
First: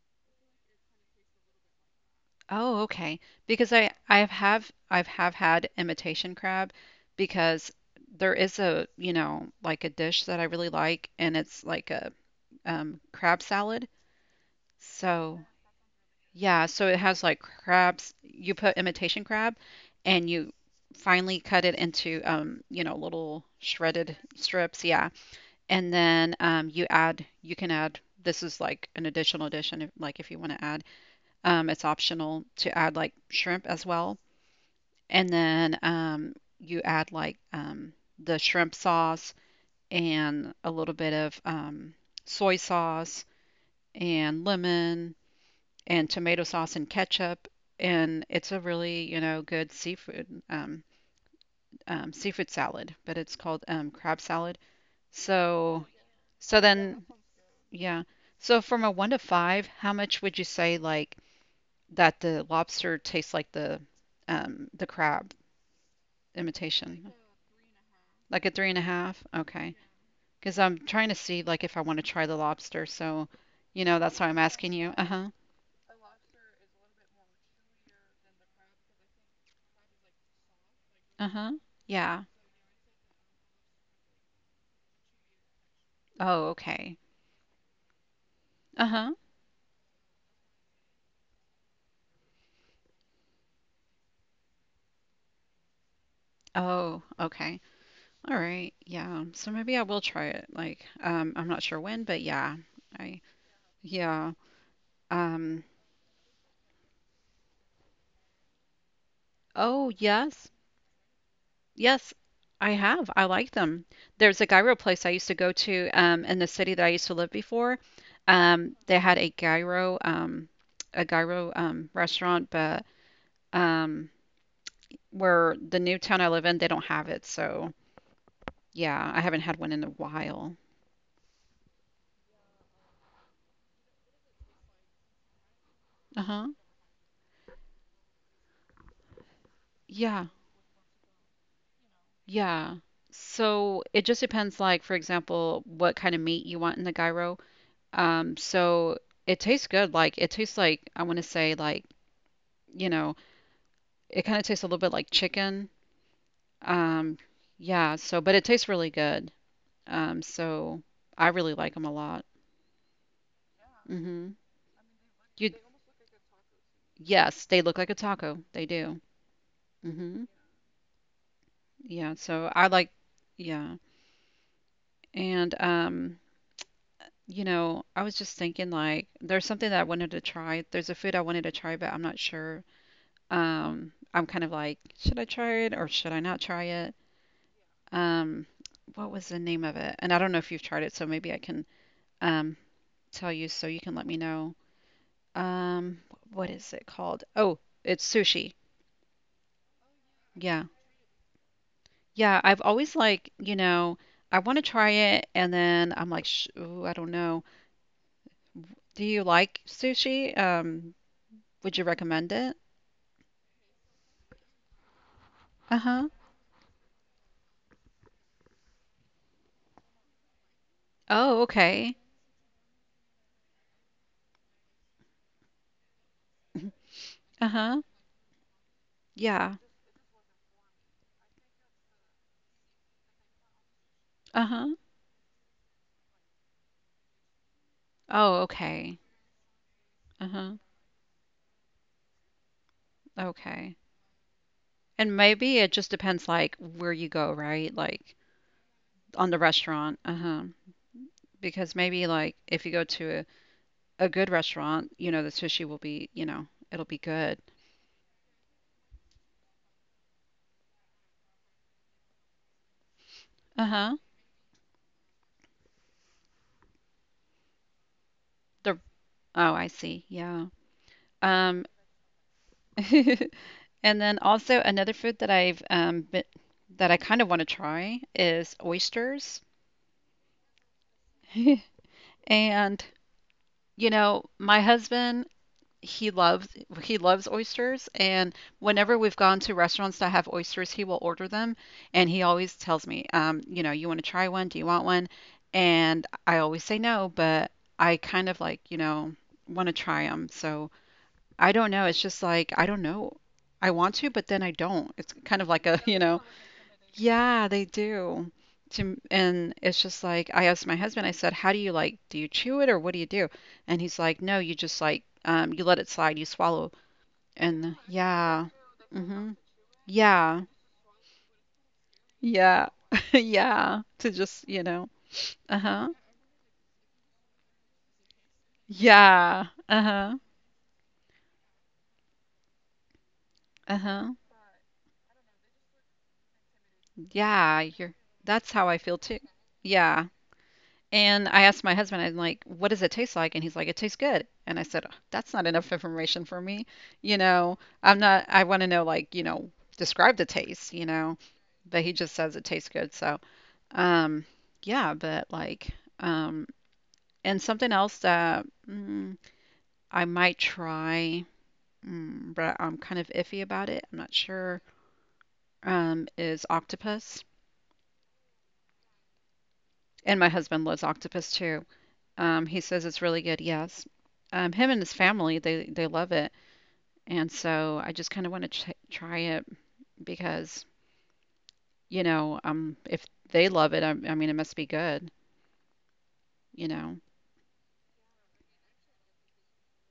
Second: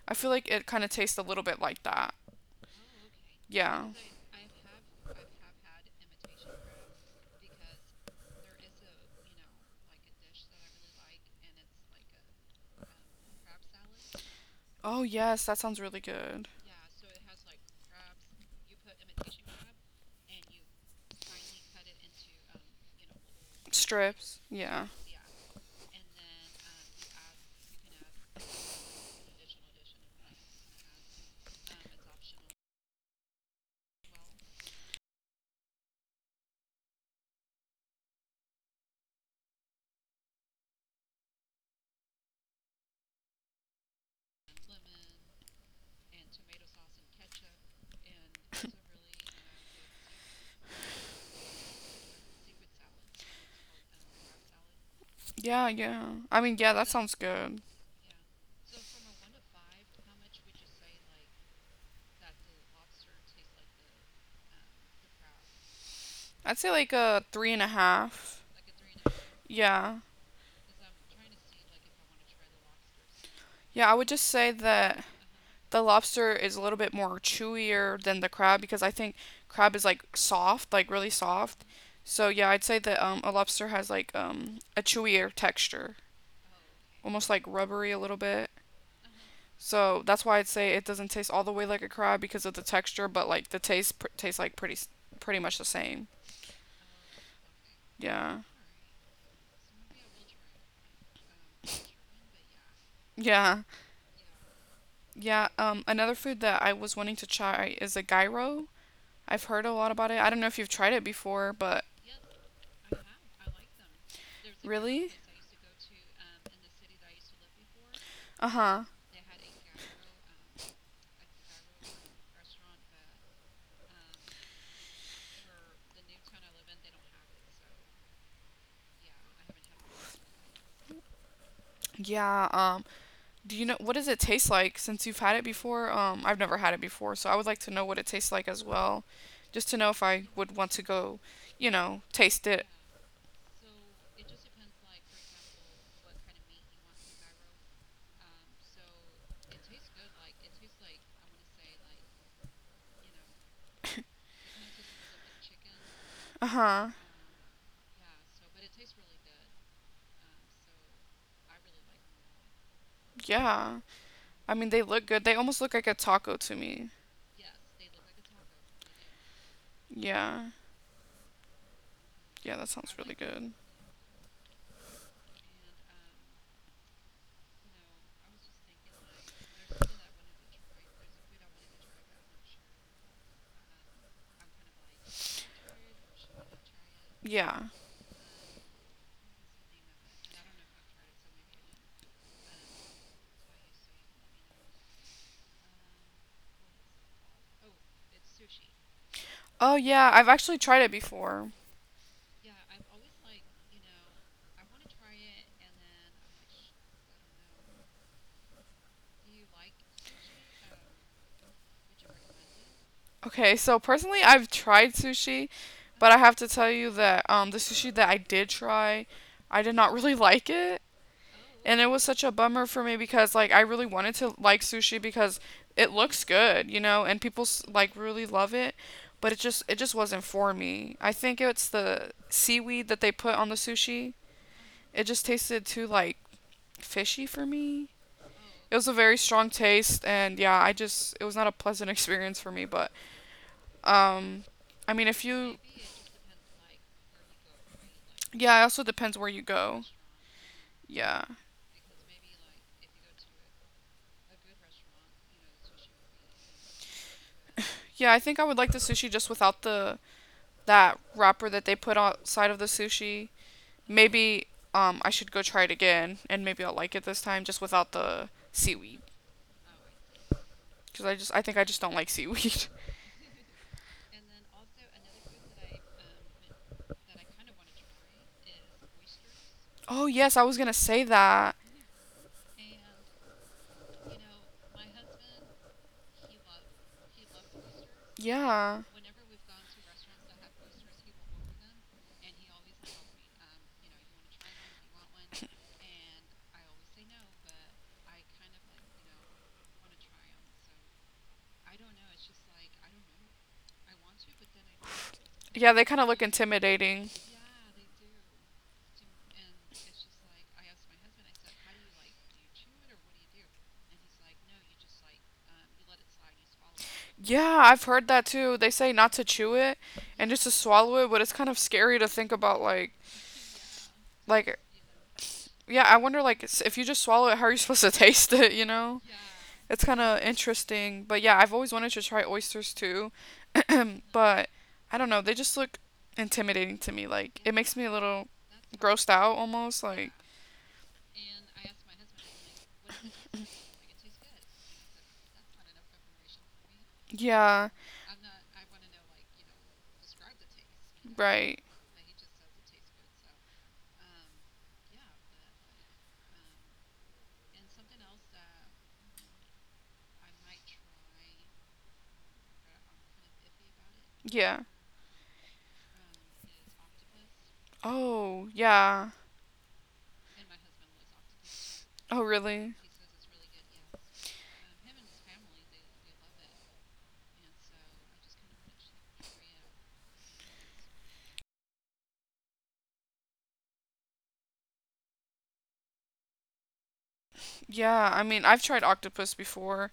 S1: I feel like it kind of tastes a little bit like that.
S2: Oh, okay. Because
S1: Yeah.
S2: I have I've have had imitation crab because there is a, you know, like a dish that I really like and it's like a crab salad.
S1: Oh,
S2: So,
S1: yes, that sounds really good.
S2: yeah, so it has like crabs, you put imitation crab and you finely cut it into you know, little shredded
S1: Strips. Yeah.
S2: strips, yeah. And then you add you can add this is like an additional addition if, like if you want to add it's optional to add like shrimp as well and then you add like the shrimp sauce and a little bit of soy sauce and lemon and tomato sauce and ketchup. And it's a really, you know, good seafood salad, but it's called crab salad.
S1: Yeah,
S2: So,
S1: yeah. I mean,
S2: so
S1: yeah, that
S2: then,
S1: sounds good.
S2: yeah. So from a one to five, how much would you say like that the lobster tastes like the crab?
S1: I'd say like
S2: Imitation?
S1: a 3.5.
S2: Like a three and a half? Okay.
S1: Yeah.
S2: Because I'm trying to see like if I want to try the lobster. So, you
S1: Yeah, I
S2: know,
S1: would
S2: that's
S1: just
S2: why I'm
S1: say
S2: asking you.
S1: that
S2: Uh-huh.
S1: the lobster is a little bit more chewier than the crab because I think crab is like soft, like really
S2: Uh-huh.
S1: soft.
S2: Yeah.
S1: So yeah, I'd say that a lobster has like, a chewier texture,
S2: Oh, okay.
S1: almost like rubbery a little bit.
S2: Uh-huh.
S1: So that's why I'd say it doesn't taste all the way like a crab because of the texture, but like the taste tastes like pretty much the same.
S2: Oh, okay. All
S1: Yeah.
S2: right. Yeah. So maybe I will try it. Like, I'm not sure when, but yeah. I
S1: Yeah.
S2: yeah.
S1: Yeah,
S2: Um,
S1: another food that I was wanting to try is a gyro. I've heard a
S2: oh,
S1: lot about it. I don't know
S2: yes.
S1: if you've tried it before, but,
S2: Yes, I have. I like them. There's a gyro place
S1: really?
S2: I used to go to in the city that I used to live before.
S1: Uh-huh.
S2: They had a gyro restaurant, but um, where the new town I live in, they don't have it. So yeah, I haven't had one in a while.
S1: Yeah, do you know what does it taste like since you've had it before? I've
S2: Uh-huh.
S1: never had it before, so I would like to know what it tastes like as well, just to know if I
S2: Yeah,
S1: would want to go, taste it.
S2: yeah. So it just depends, like, for example, what kind of meat you want in the gyro. So it tastes good. Like, it tastes like, I want to say, like, you know, it kind of tastes a little bit like chicken.
S1: Uh huh.
S2: Um, yeah, so but it tastes really good. So I really like them a lot.
S1: Yeah.
S2: Hmm.
S1: I mean, they look good. They
S2: You,
S1: almost look like a taco to me.
S2: yes, they look like a taco. They do. Hmm.
S1: Yeah.
S2: Yeah, so
S1: Yeah,
S2: I
S1: that
S2: like,
S1: sounds really good.
S2: yeah. And you know, I was just thinking like there's something that I wanted to try. There's a food I wanted to try, but I'm not sure. I'm kind of like, should I try it or should I not try it?
S1: Yeah.
S2: Um, what was the name of it? And I don't know if you've tried it, so maybe I can um tell you so you can let me know. Um, what is it called? Oh, it's sushi.
S1: Oh, yeah. I've actually
S2: Yeah.
S1: tried it before.
S2: Yeah, I've always like, you know, I want to try it and then I'm like, Sh ooh, I don't know. Do you like sushi? Would you recommend it?
S1: Okay, so personally, I've tried sushi,
S2: Uh-huh.
S1: but I have to tell you that the sushi that I did try, I did not really like it.
S2: Oh,
S1: And it
S2: okay.
S1: was such a bummer for me because, like, I really wanted to like sushi because it looks good, and people,
S2: Uh-huh.
S1: like, really love it. But it
S2: Yeah.
S1: just, it just wasn't for me. I think it's the seaweed that they put on the sushi.
S2: Uh-huh.
S1: It just tasted too, like, fishy for me.
S2: Oh,
S1: It was a
S2: okay.
S1: very strong taste, and
S2: Uh-huh.
S1: yeah, I just, it was not a pleasant experience for me, but
S2: Okay.
S1: um, I mean,
S2: And
S1: if you,
S2: maybe it just depends like where you go, right? Like
S1: yeah, it also depends
S2: on
S1: where
S2: the
S1: you go.
S2: restaurant. Uh-huh.
S1: Yeah,
S2: Because maybe like if you go to a good restaurant, you know, the sushi will be, you know, it'll be good.
S1: yeah, I think I would like the sushi just without the that wrapper that they put outside of the sushi.
S2: Uh-huh.
S1: Maybe I should go try it again, and maybe I'll like it this time just without the
S2: The
S1: seaweed,
S2: oh, I see. Yeah.
S1: because I think
S2: Um,
S1: I just don't like seaweed.
S2: and then also another food that I've been, that I kind of want to try is oysters.
S1: Oh yes, I was gonna say that.
S2: And you know, my husband he loves he loves oysters and
S1: Yeah.
S2: whenever we've gone to restaurants that have oysters he will order them and he always tells me you know you want to try one do you want one and I always say no but I kind of like you know want to try them so I don't know. It's just like, I don't know. I want to, but then I don't. It's kind of like
S1: Yeah,
S2: a,
S1: they
S2: you
S1: kind of look
S2: know,
S1: intimidating.
S2: yeah, they do. And it's just like, I asked my husband, I said, how do you like, do you chew it or what do you do? And he's like, no, you just like, you let it slide, you swallow.
S1: Yeah,
S2: And
S1: I've heard that
S2: yeah.
S1: too. They say not to
S2: Hmm.
S1: chew it and just
S2: Yeah.
S1: to swallow it, but it's kind of scary to think about,
S2: Yeah.
S1: like,
S2: Yeah. To just,
S1: like
S2: you know,
S1: yeah,
S2: uh-huh.
S1: I wonder like, if you just swallow it, how are you supposed to taste it? You know,
S2: Yeah.
S1: it's kind
S2: Uh-huh.
S1: of interesting. But yeah, I've always wanted to try oysters too,
S2: Uh-huh.
S1: but I don't know. They just look intimidating to me. Like it
S2: Yeah,
S1: makes me a
S2: you're
S1: little
S2: that's how I feel
S1: grossed
S2: too.
S1: out almost.
S2: Yeah,
S1: Like,
S2: and I asked my husband, I'm like, what does it taste like? And he's like, it tastes good. And I said, that's not enough information for me. You know,
S1: yeah,
S2: I'm not, I want to know, like, you know, describe the taste, you know,
S1: right,
S2: but he just says it tastes good. So, um, yeah, but like, um, and something else that I might try, but I'm kind of iffy about it. I'm not sure,
S1: yeah.
S2: is octopus.
S1: Oh yeah.
S2: And my husband loves octopus too.
S1: Oh
S2: He
S1: really?
S2: says it's really good. Yes. Him and his family, they love it, and so I just kind of want to try it because you know, if they love it, I mean, it must be good. You know.
S1: Yeah. I mean, I've tried octopus before,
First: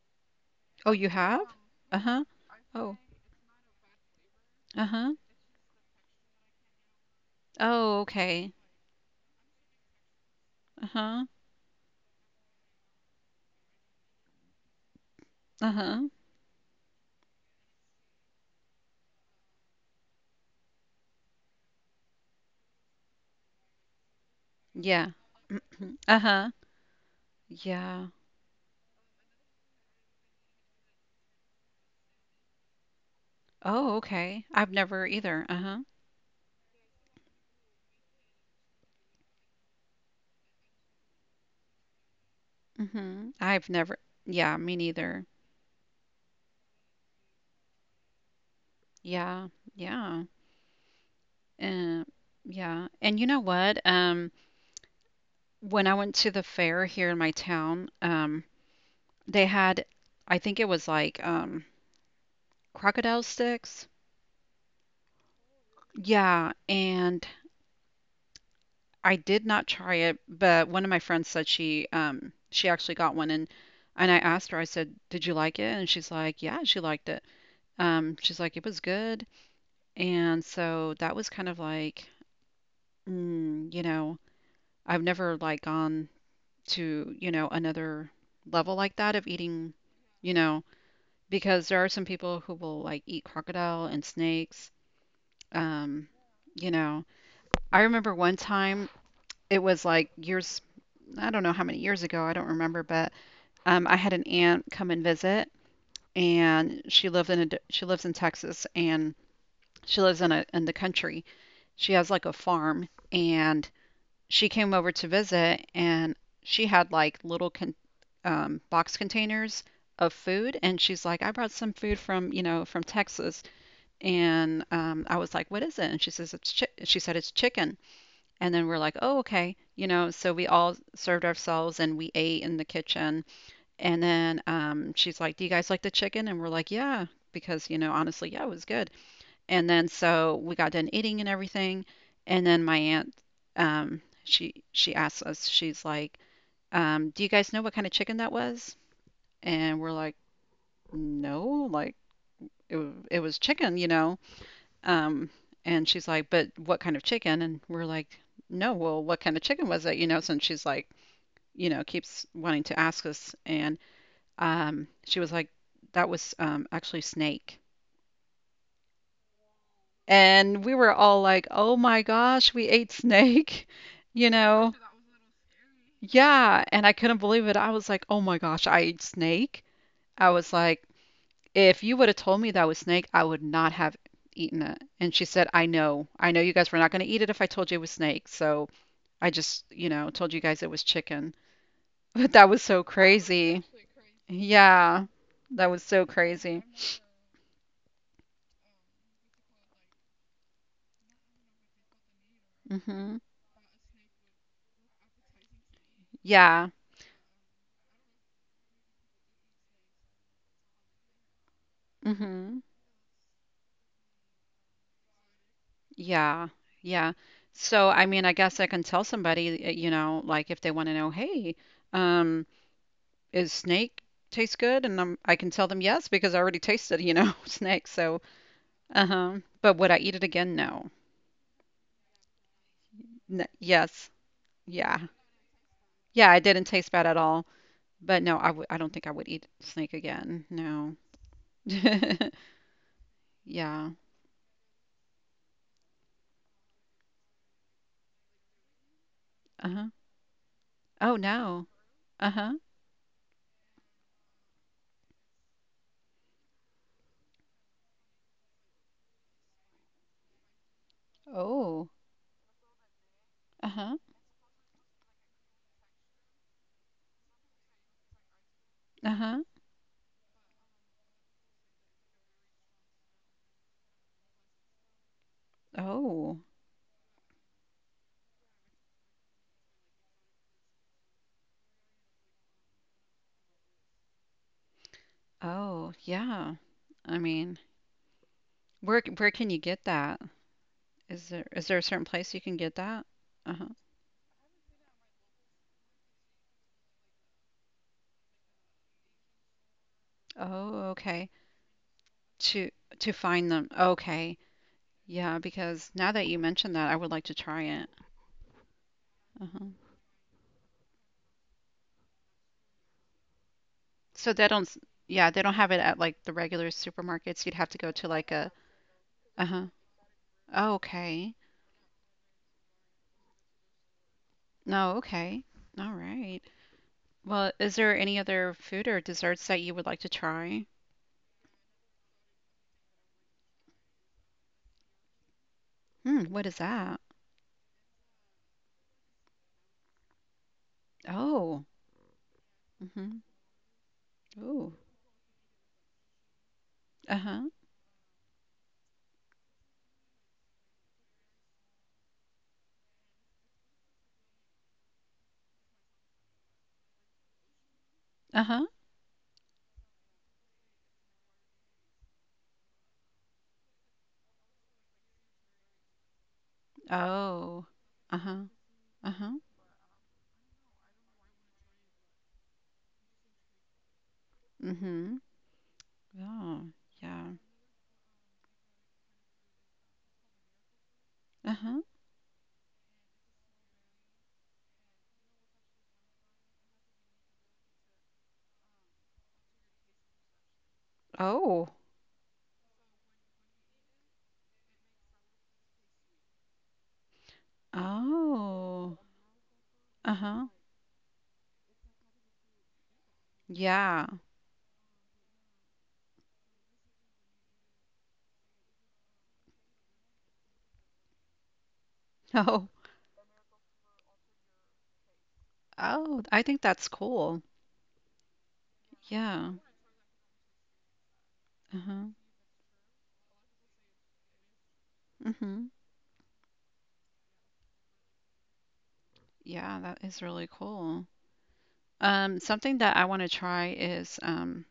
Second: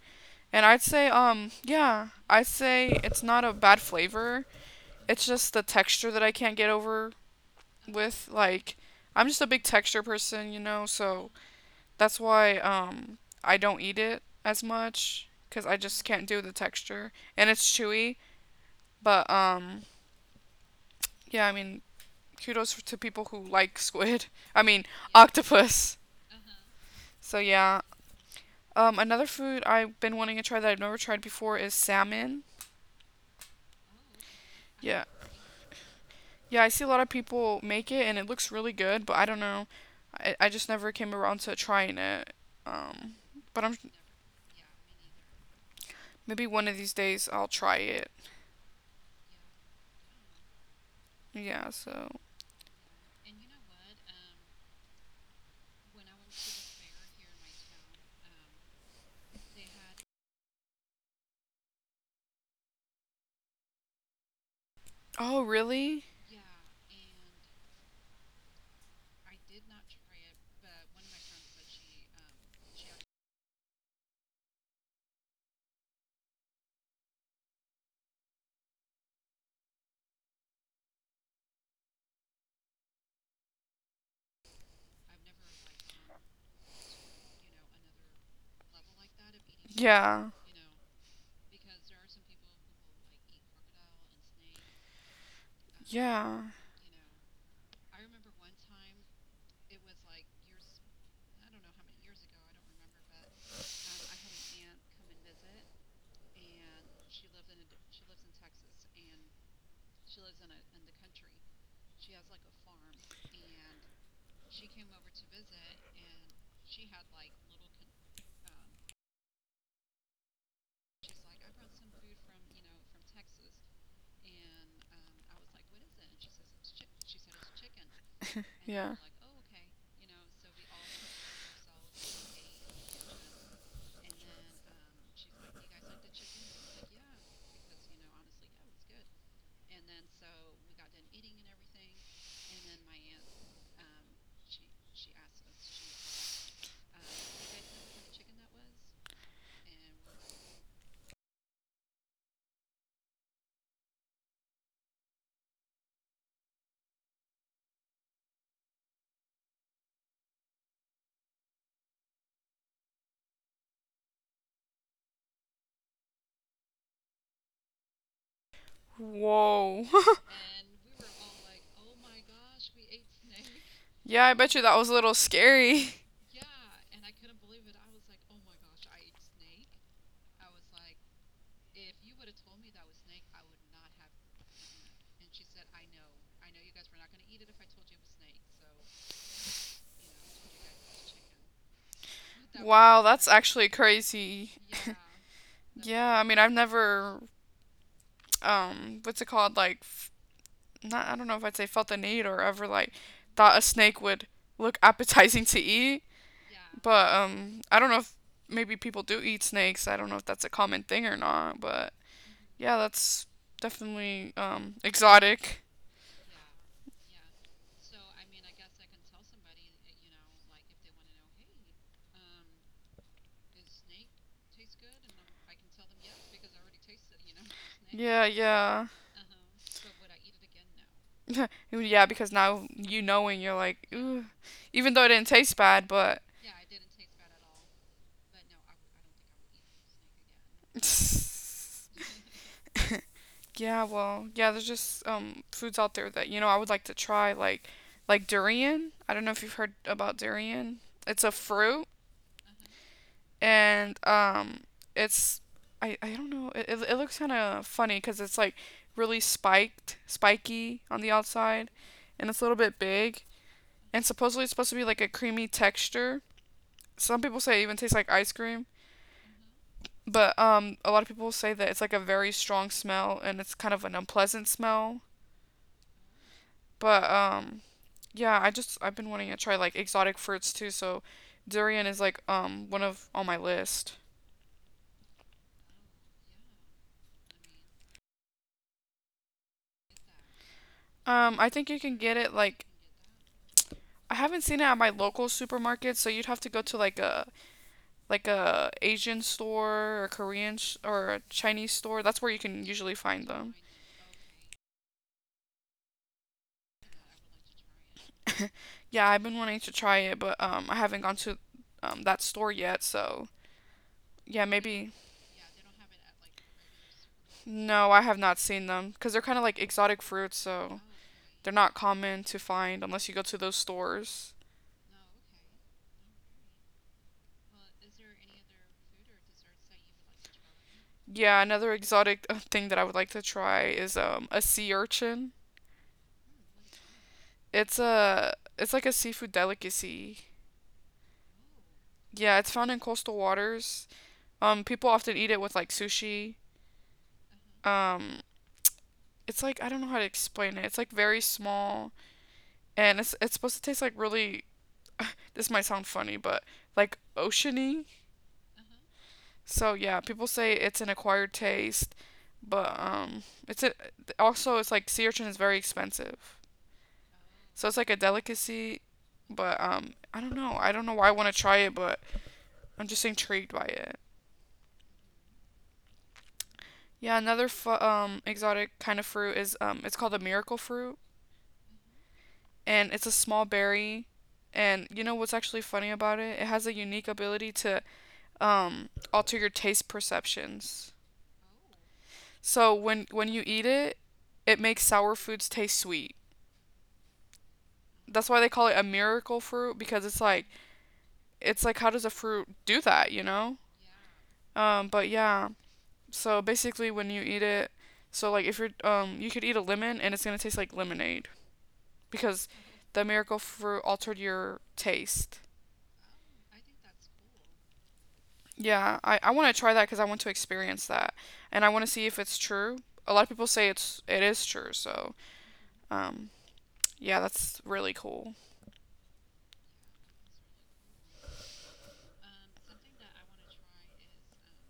S1: and I'd
S2: Oh,
S1: say,
S2: you have? Uh
S1: yeah,
S2: huh.
S1: I'd
S2: Oh.
S1: say it's not a bad flavor.
S2: Uh huh.
S1: It's just the texture that I can't get over
S2: Oh,
S1: with.
S2: okay.
S1: Like, I'm just a big texture person,
S2: Uh huh.
S1: so that's why I don't eat it as much because
S2: Uh
S1: I
S2: huh.
S1: just can't do the texture. And it's chewy, but yeah, I mean, kudos to people who like squid. I mean,
S2: Yeah.
S1: octopus.
S2: Uh huh.
S1: So yeah.
S2: Yeah.
S1: Another food I've been wanting to try that I've never tried before is salmon.
S2: Oh, okay. I've
S1: Yeah,
S2: never either. Uh huh.
S1: yeah, I see a lot of people make it and it looks really good, but I don't know. I just never came around to trying it. Um,
S2: Mhm.
S1: but
S2: I've
S1: I'm
S2: never. Yeah, me neither.
S1: maybe one of these days I'll try it.
S2: Yeah. Yeah.
S1: Yeah,
S2: Um,
S1: so.
S2: yeah. And you know what? When I went to the fair here in my town, they had, I think it was like crocodile sticks.
S1: Oh, really?
S2: Yeah, and I did not try it, but one of my friends said she actually got one and I asked her, I said, "Did you like it?" And she's like, "Yeah, she liked it." She's like, "It was good." And so that was kind of like, mm, you know, I've never like gone to, you know, another level like that of eating,
S1: Yeah.
S2: you know, because there are some people who will like eat crocodile and snakes. Um,
S1: Yeah.
S2: you know, I remember one time it was like years, I don't know how many years ago, I don't remember, but I had an aunt come and visit and she lived in a, d- she lives in Texas and she lives in a in the country. She has like a farm and she came over to visit and she had like little box containers of food and she's like I brought some food from you know from Texas and I was like what is it and she says she said it's chicken and then we're
S1: Yeah.
S2: like oh okay you know so we all served ourselves and we ate in the kitchen and then she's like do you guys like the chicken and we're like yeah because you know honestly yeah it was good and then so we got done eating and everything. And then my aunt, she asked us, she's like, "Do you guys know what kind of chicken that was?" And we're like, "No, like it was chicken, you know." Um, and she's like, "But what kind of chicken?" And we're like, "No, well, what kind of chicken was it?" You know, since she's like, you know, keeps wanting to ask us. And she was like, "That was actually snake."
S1: Whoa.
S2: And we were all like, "Oh my gosh, we ate snake,"
S1: Yeah,
S2: you
S1: I bet you
S2: know?
S1: that was a little scary.
S2: Yeah, and I couldn't believe it. I was like, "Oh my gosh, I ate snake." I was like, "If you would have told me that was snake, I would not have eaten it." And she said, "I know. I know you guys were not going to eat it if I told you it was snake. So I just, told you guys it was chicken." But that was so
S1: Wow, that's
S2: crazy.
S1: actually crazy.
S2: Yeah. That was so
S1: Yeah, I mean, I've
S2: crazy.
S1: never, what's it called, like, not, I don't know if I'd say felt the need or ever like
S2: Mhm.
S1: thought a snake would look appetizing to eat. Yeah.
S2: Yeah.
S1: But I don't know if maybe people do eat snakes. I don't know if that's a common thing or not, but
S2: Mhm.
S1: yeah, that's definitely exotic.
S2: Yeah, yeah. So, I mean, I guess I can tell somebody, like if they want to know, hey, um, is snake taste good? And I can tell them yes because I already tasted, snake. So,
S1: Yeah, yeah.
S2: uh-huh. But would I eat it again? No.
S1: Yeah, because now you knowing
S2: N
S1: you're like,
S2: Yes.
S1: ooh, even
S2: Yeah.
S1: though it didn't taste bad, but...
S2: Yeah, I didn't taste bad at all. But no, I don't think I would eat snake again. No.
S1: Yeah,
S2: Yeah.
S1: well, yeah, there's just foods out there that, I would like to try like, durian. I don't know if you've heard
S2: Uh-huh.
S1: about durian.
S2: Oh,
S1: It's a
S2: no.
S1: fruit,
S2: Uh-huh.
S1: and it's, I don't know. It looks kind of funny cuz it's like really spiky on the outside,
S2: Oh.
S1: and it's a little bit big,
S2: Uh-huh.
S1: and supposedly it's supposed to be like a creamy texture. Some people say it even tastes like ice cream,
S2: Uh-huh.
S1: but a lot of people say that it's like a very strong smell, and it's kind of an unpleasant smell.
S2: Oh.
S1: But yeah, I just I've been wanting to try like exotic fruits too, so durian is like, one of on my list.
S2: Oh, yeah. I mean, where can you get that? Is there
S1: I
S2: is
S1: think
S2: there
S1: you
S2: a
S1: can
S2: certain
S1: get it
S2: place you can
S1: like,
S2: get that? Uh-huh.
S1: I haven't seen it at my local supermarket, so you'd have to go to like a Asian store, or
S2: Oh,
S1: or a
S2: okay.
S1: Chinese store. That's where you can
S2: To
S1: usually
S2: to
S1: find
S2: find
S1: them.
S2: them. Okay. Yeah, because now that you mentioned that, I would like to try it.
S1: Yeah, I've been wanting
S2: Uh-huh.
S1: to try it, but I haven't gone to that store yet, so
S2: So
S1: yeah,
S2: they don't,
S1: maybe.
S2: yeah, they don't have it at like the regular supermarkets. You'd have to
S1: No,
S2: go
S1: I
S2: to
S1: have
S2: like
S1: not
S2: a,
S1: seen them because they're kind of like
S2: uh-huh.
S1: exotic fruits,
S2: Oh,
S1: so
S2: okay.
S1: they're not common to find unless you go to those stores.
S2: No, okay. All right. Well, is there any other food or desserts that you would like to try?
S1: Yeah, another exotic thing that I would like to try is a sea urchin.
S2: Hmm, what is that?
S1: It's like a seafood delicacy.
S2: Oh.
S1: Yeah, it's found in
S2: Mm-hmm.
S1: coastal waters.
S2: Ooh.
S1: People often eat it with like sushi.
S2: Uh-huh.
S1: Um, it's like, I don't know how to explain it. It's like very small, and it's supposed to taste like, really. This might sound funny, but, like, oceany.
S2: Uh-huh.
S1: So yeah, people say it's an acquired taste, but also it's like sea urchin is very expensive.
S2: Oh.
S1: So it's like a
S2: Uh-huh.
S1: delicacy,
S2: Uh-huh.
S1: but I don't know. I don't know why I want to try it, but I'm just intrigued by it.
S2: Mhm. Yeah.
S1: Yeah,
S2: Yeah.
S1: another exotic kind of fruit is it's called a miracle fruit,
S2: Uh-huh.
S1: and it's a small berry. And you know what's actually funny about it? It has a unique ability to alter your taste perceptions.
S2: Oh.
S1: So when you eat it, it makes sour foods taste sweet. That's why they call it a
S2: Oh.
S1: miracle fruit because it's
S2: Uh-huh.
S1: like it's like how does a fruit do that, you know?
S2: Yeah.
S1: But yeah. So basically, when you eat it, so like, if you're you could eat a lemon and it's gonna taste like lemonade because
S2: Oh.
S1: the miracle fruit altered your taste.
S2: Oh, I think that's cool.
S1: Yeah, I
S2: Yeah.
S1: want to try that because I want to experience that, and I want to
S2: Uh-huh.
S1: see if it's true. A lot of people say it is true, so
S2: Mhm.
S1: um, yeah, that's really cool.
S2: Yeah, that is really cool. Something that I want to try is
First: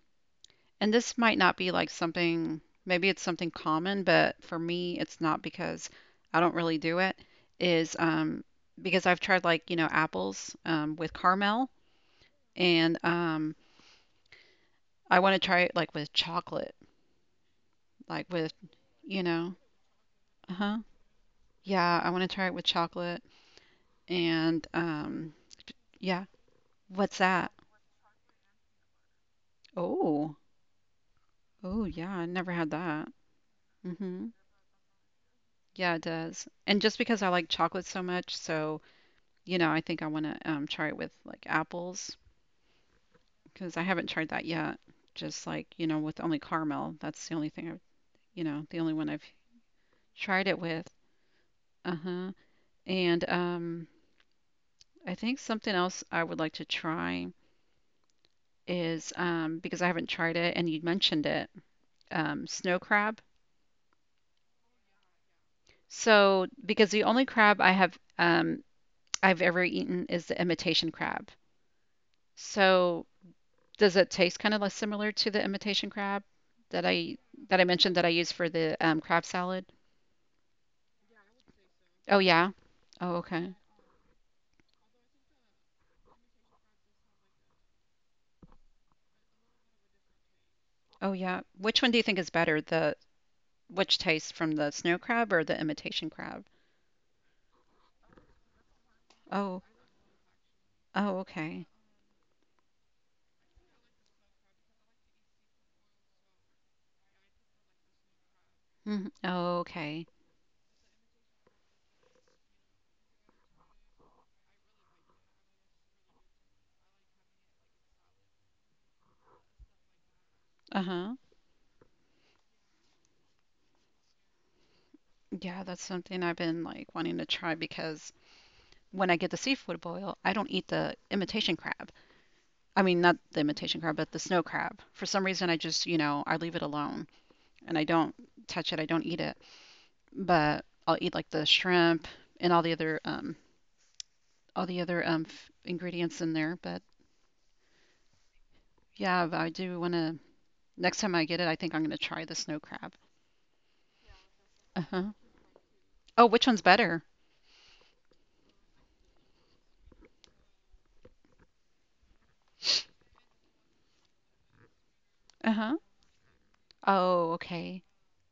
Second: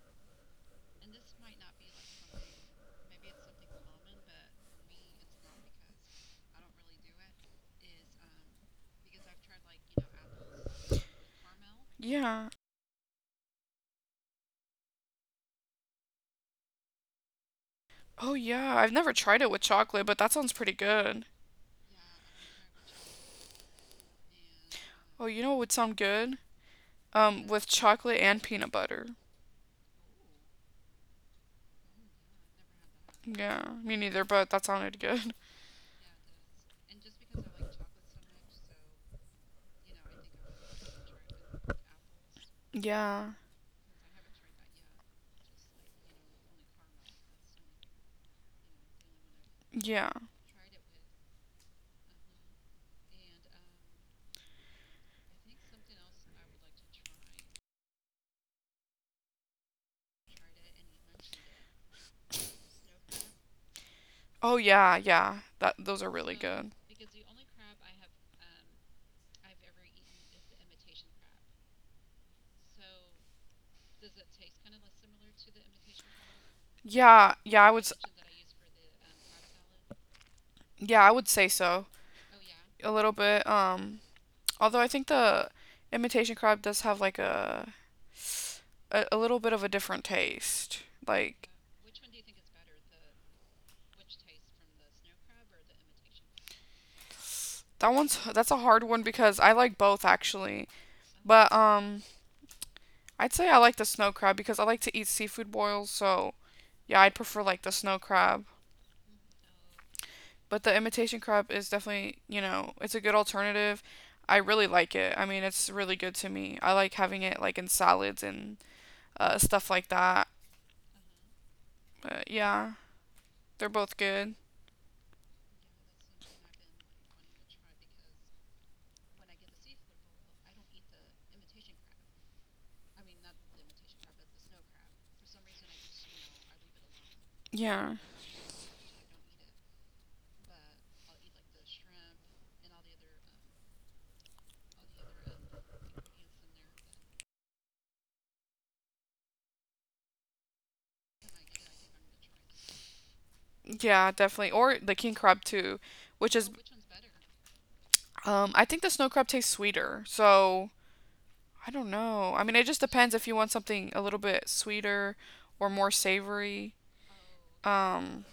S2: and this might not be like something, maybe it's something common, but for me it's not because I don't really do it is because I've tried like, apples with caramel,
S1: Yeah.
S2: and I want to try it like with chocolate, like
S1: Oh
S2: with,
S1: yeah, I've never
S2: you
S1: tried it
S2: know,
S1: with chocolate, but that sounds
S2: uh
S1: pretty
S2: huh.
S1: good.
S2: Yeah, I want to try it with chocolate. And
S1: Oh,
S2: um,
S1: you know what would sound
S2: yeah,
S1: good?
S2: what's that?
S1: With chocolate and peanut butter.
S2: Oh, oh, yeah, I never had that.
S1: Yeah, me neither,
S2: Hmm
S1: but that sounded good.
S2: Yeah, it does. And just because I like chocolate so much, so, I think I want to try it with like apples
S1: Yeah.
S2: because I haven't tried that yet. Just like, with only caramel. That's the only thing I've, the only one I've
S1: Yeah.
S2: tried it with. Uh-huh. And I think something else I would like to try is because I haven't tried it and you mentioned it, snow crab.
S1: Oh yeah, yeah. That those are really so
S2: So,
S1: good.
S2: because the only crab I have I've ever eaten is the imitation crab. So, does it taste kind of like similar to the imitation crab that I
S1: Yeah, yeah,
S2: that I
S1: I would
S2: mentioned that I use for
S1: foundation
S2: the crab salad?
S1: that I use for the card palette. Yeah, I would say so.
S2: Oh yeah.
S1: A little
S2: Oh,
S1: bit,
S2: okay.
S1: although I think the imitation crab does have like a little bit of a different taste.
S2: Oh yeah.
S1: Like,
S2: Which one do you think is better, the which tastes from the snow crab or the imitation crab?
S1: that's a hard one because I
S2: Oh,
S1: like both actually.
S2: oh
S1: But
S2: okay.
S1: I'd say I like the snow crab because I like to eat seafood boils, so yeah, I'd prefer like the snow crab.
S2: Mhm. Oh okay.
S1: But the imitation crop is definitely, you know, it's a good alternative. I really like it. I mean, it's really good to me. I like having it like in salads and, stuff like that.
S2: Uh-huh.
S1: But yeah, they're both good.
S2: Yeah, that's something I've been like wanting to try because when I get the seafood boil, I don't eat the imitation crab. I mean, not the imitation crab, but the snow crab. For some reason, I just, you know, I leave it alone and I
S1: Yeah.
S2: don't touch it. I don't eat it. But I'll eat like the shrimp and all the other f ingredients in there. But yeah, but I do want to next time I get it, I think I'm going to try the snow crab.
S1: Yeah, definitely. Or the
S2: Uh-huh.
S1: king crab too,
S2: Oh,
S1: which
S2: which
S1: is
S2: one's better?
S1: I think the snow crab tastes sweeter. So, I don't know. I mean, it just depends if you want something a little bit sweeter or
S2: Uh-huh.
S1: more savory.
S2: Oh, okay.
S1: Um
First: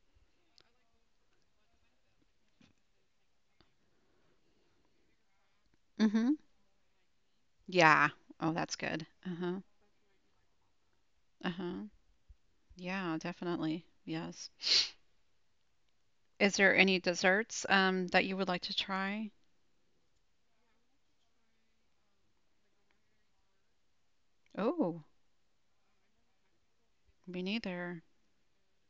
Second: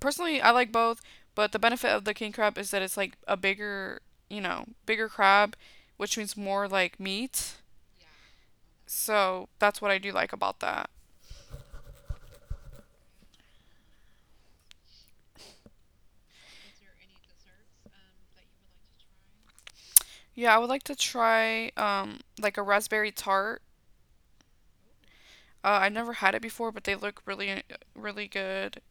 S1: personally, I like both, but the benefit of the king crab is that it's like a bigger, you know, bigger crab, which
S2: Mm-hmm.
S1: means more like meat.
S2: Yeah. Oh, that's good.
S1: So
S2: Uh-huh.
S1: that's what I do like about that.
S2: Uh-huh. Yeah, definitely. Yes. Is there any desserts that you would like to try?
S1: Yeah, I would like to try like a raspberry tart.
S2: Oh,
S1: I never had it before, but they look
S2: me
S1: really,
S2: neither.
S1: really good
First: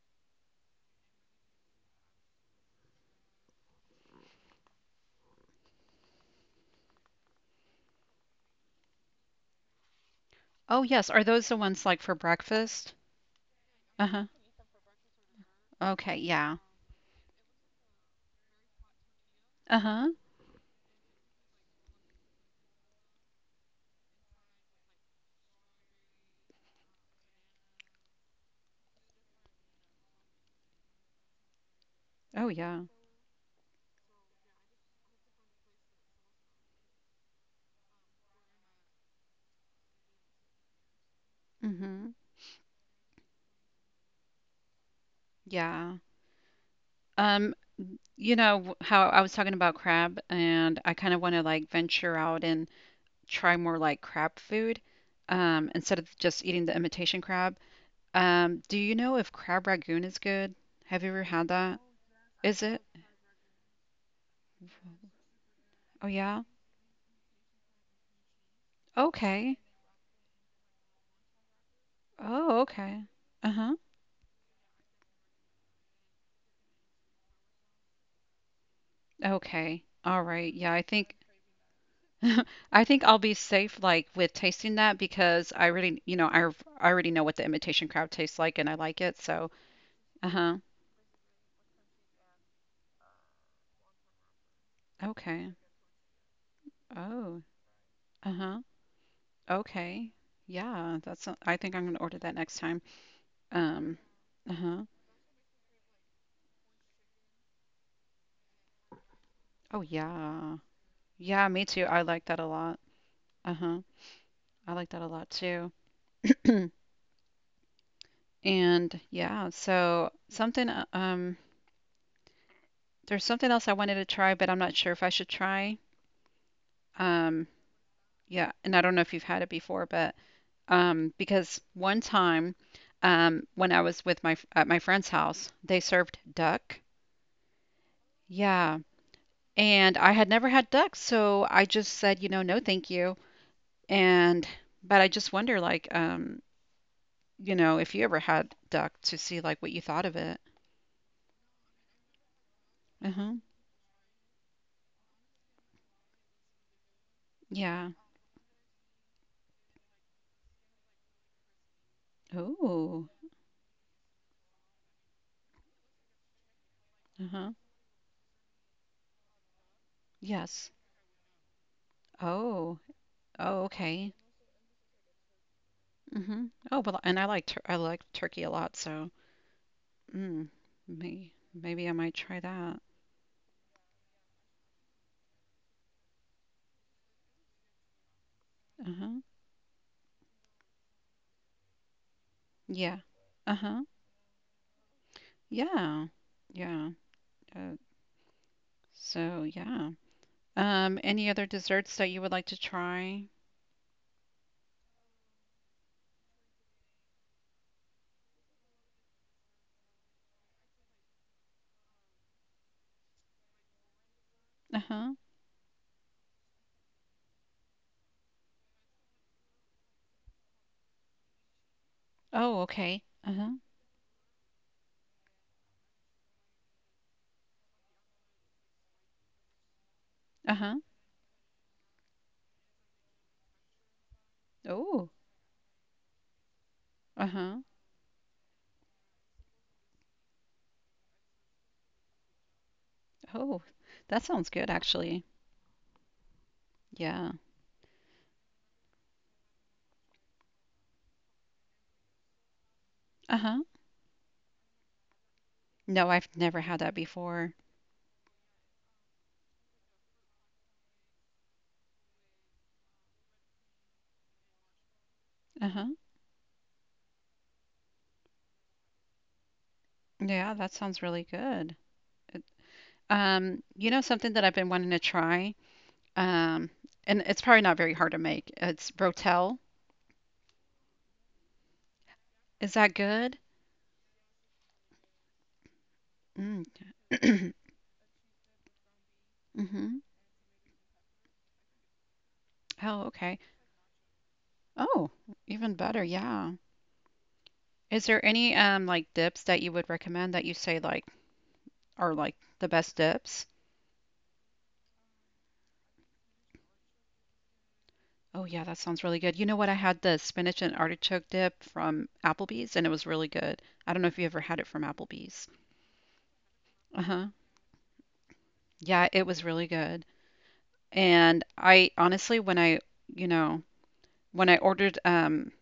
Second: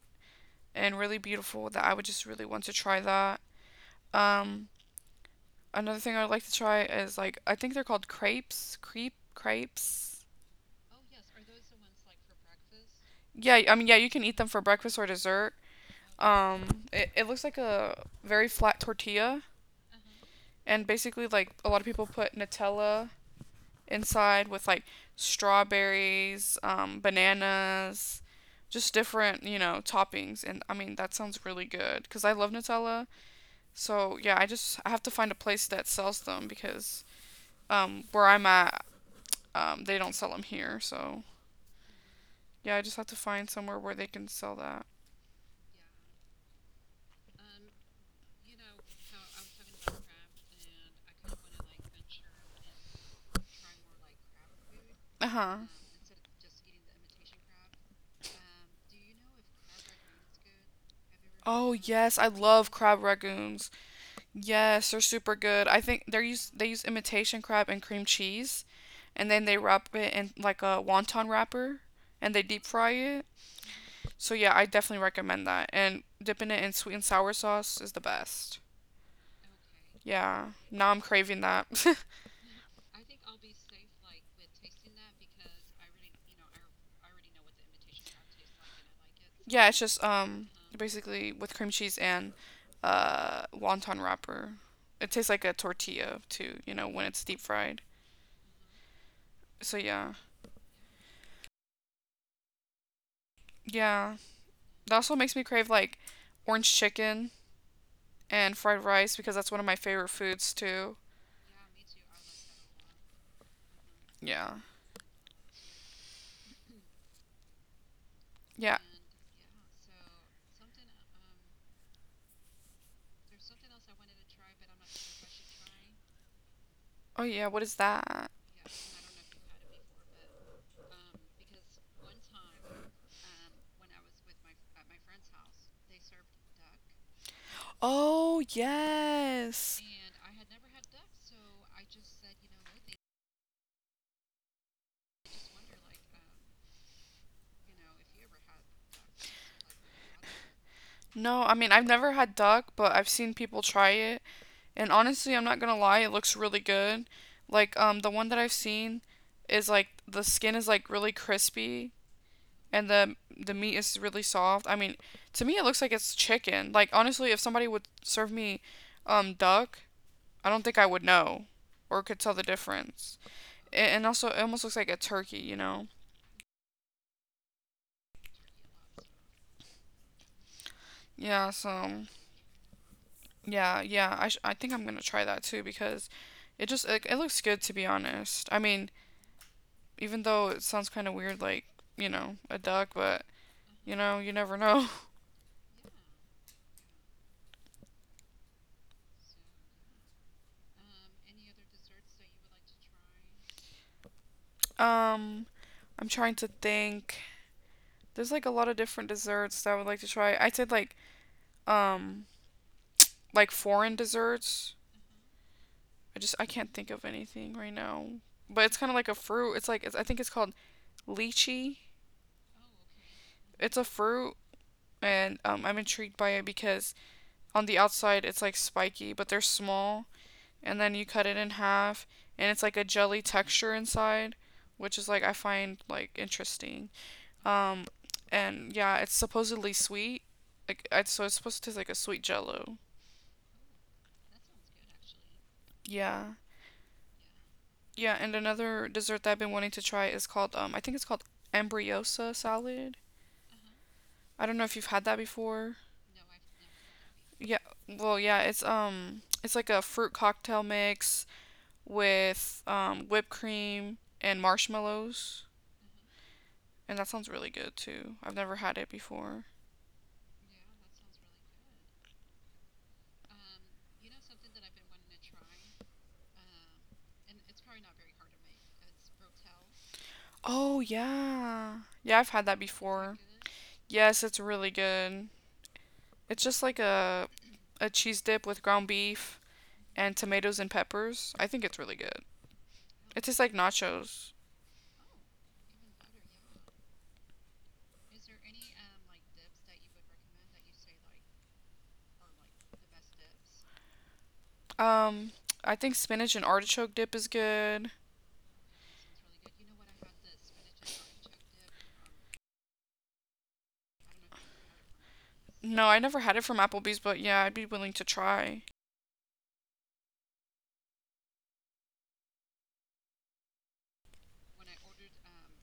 S1: and really beautiful. That I would just really want to try that. Um, another thing I'd like to try is, like, I think they're called crepes, crepes.
S2: Oh, yes. Are those the ones like for breakfast?
S1: Yeah, I mean, yeah, you can
S2: Uh-huh.
S1: eat them for breakfast or dessert.
S2: Okay, yeah.
S1: It looks like a very flat tortilla,
S2: Uh-huh.
S1: and basically, like, a lot of people put Nutella inside with, like, strawberries, bananas, just different, you know, toppings. And I mean, that sounds really good because I
S2: Oh,
S1: love
S2: yeah.
S1: Nutella. So, yeah, I have to find a place that sells them because, where I'm at, they don't sell them here. So,
S2: Mm-hmm.
S1: yeah, I just have to find somewhere where they can sell that.
S2: Yeah. Um, you know how I was talking about crab, and I kind of want to like venture out and try more like crab food,
S1: Uh huh.
S2: instead of just eating the imitation crab. Do you know if crab ragoon is good? Have you ever had
S1: Oh
S2: that?
S1: yes, I
S2: Is
S1: love
S2: it?
S1: crab ragoons. Yes, they're super good. I think
S2: Oh
S1: they
S2: yeah.
S1: use they use imitation crab and cream cheese, and then they
S2: Okay.
S1: wrap it in like a wonton wrapper, and they
S2: Oh,
S1: deep fry
S2: okay.
S1: it.
S2: Uh-huh.
S1: So yeah, I definitely recommend that. And dipping it in sweet and sour sauce is the best.
S2: Okay. All
S1: Yeah,
S2: right. Yeah, I
S1: now I'm
S2: think
S1: craving that.
S2: I think I'll be safe like with tasting that because I already, I already know what the imitation crab tastes like and I like it. So,
S1: Yeah, it's just
S2: uh-huh.
S1: basically with cream cheese and wonton wrapper. It tastes like a
S2: Okay.
S1: tortilla too, you know, when it's deep
S2: Oh,
S1: fried.
S2: uh-huh.
S1: So
S2: Okay.
S1: yeah,
S2: Yeah, I think I'm gonna order that next time. Um,
S1: yeah.
S2: uh-huh.
S1: That also makes me crave like orange chicken and fried rice because that's one of my
S2: Oh
S1: favorite foods
S2: yeah.
S1: too.
S2: Yeah, me too. I like that a lot. Uh-huh.
S1: Yeah.
S2: I like that a lot too.
S1: Yeah.
S2: And yeah, so something there's something else I wanted to try, but I'm not sure if I should try.
S1: Oh yeah,
S2: Um,
S1: what is that?
S2: yeah, and I don't know if you've had it before, but because one time, when I was with at my friend's house, they served duck.
S1: Oh
S2: Yeah,
S1: yes.
S2: and I had never had duck, so I just said, no, thank you. And but I just wonder, like, if you ever had duck to see like what you thought of it.
S1: No, I mean, I've never had duck, but I've
S2: Uh-huh.
S1: seen people try it. And honestly, I'm not gonna lie, it looks really good. Like
S2: Yeah.
S1: the one that I've seen is like the skin is like really crispy and
S2: Oh.
S1: the meat is really soft. I mean, to me it looks like it's chicken. Like honestly, if
S2: Uh-huh.
S1: somebody would serve me duck, I don't
S2: Yes.
S1: think I would know or could tell the
S2: Oh.
S1: difference.
S2: Oh,
S1: And
S2: okay.
S1: also, it almost looks like a turkey, you know?
S2: hmm Oh, well, and I like turkey a lot, so mm, may
S1: Yeah,
S2: maybe I
S1: so
S2: might try that.
S1: yeah, yeah. I think I'm gonna try that too because it looks good, to be honest. I mean,
S2: Uh-huh.
S1: even though it sounds kind of weird, like, you know, a duck,
S2: Yeah.
S1: but
S2: Uh-huh.
S1: you know, you never know.
S2: Yeah. Yeah. Uh, so yeah. Any other desserts that you would like to try?
S1: Um, I'm trying to think. There's like a lot of different desserts that I would like to try. I said um like foreign desserts.
S2: Uh-huh.
S1: I can't think of anything right now. But it's kind of like a fruit. I think it's called lychee.
S2: Oh, okay. Uh-huh.
S1: It's a fruit, and I'm intrigued by it because on the outside it's like spiky, but they're small,
S2: Uh-huh.
S1: and then you cut it in half, and it's like a jelly texture inside, which is
S2: Oh.
S1: like, I find like interesting.
S2: Uh-huh.
S1: Um, and yeah, it's supposedly sweet. So it's supposed to taste like a sweet jello.
S2: Oh, that sounds good actually.
S1: Yeah.
S2: Yeah.
S1: Yeah, and another dessert that I've been wanting to try is called I think it's called embryosa salad.
S2: Uh-huh.
S1: I don't know if you've had that before.
S2: No, I've never had that before.
S1: Yeah, well, yeah, it's like a fruit cocktail mix with whipped cream and marshmallows,
S2: Uh-huh.
S1: and that sounds really good too. I've never had it before.
S2: Yeah, that sounds really good. It- you know something that I've been wanting to try? Um, and it's probably not very hard to make. It's Rotel.
S1: Oh, yeah. Yeah, I've had that
S2: Is that
S1: before.
S2: good?
S1: Yes, it's really good. It's just
S2: Mm.
S1: like a a cheese dip with ground beef
S2: hmm
S1: and tomatoes and peppers. I think it's really good.
S2: Oh,
S1: It
S2: okay.
S1: tastes like nachos.
S2: Oh, even better. Yeah. Is there any like dips that you would recommend that you say like are like the best dips?
S1: Um, I think spinach and artichoke dip is good.
S2: Oh, yeah, that sounds really good. You know what? I had the spinach and artichoke dip from Applebee's and it was really good. I don't know if you ever had it from Applebee's.
S1: No, I never had it from Applebee's, but
S2: Uh-huh.
S1: yeah, I'd be willing to try.
S2: Yeah, it was really good. And I honestly, you know, when I ordered,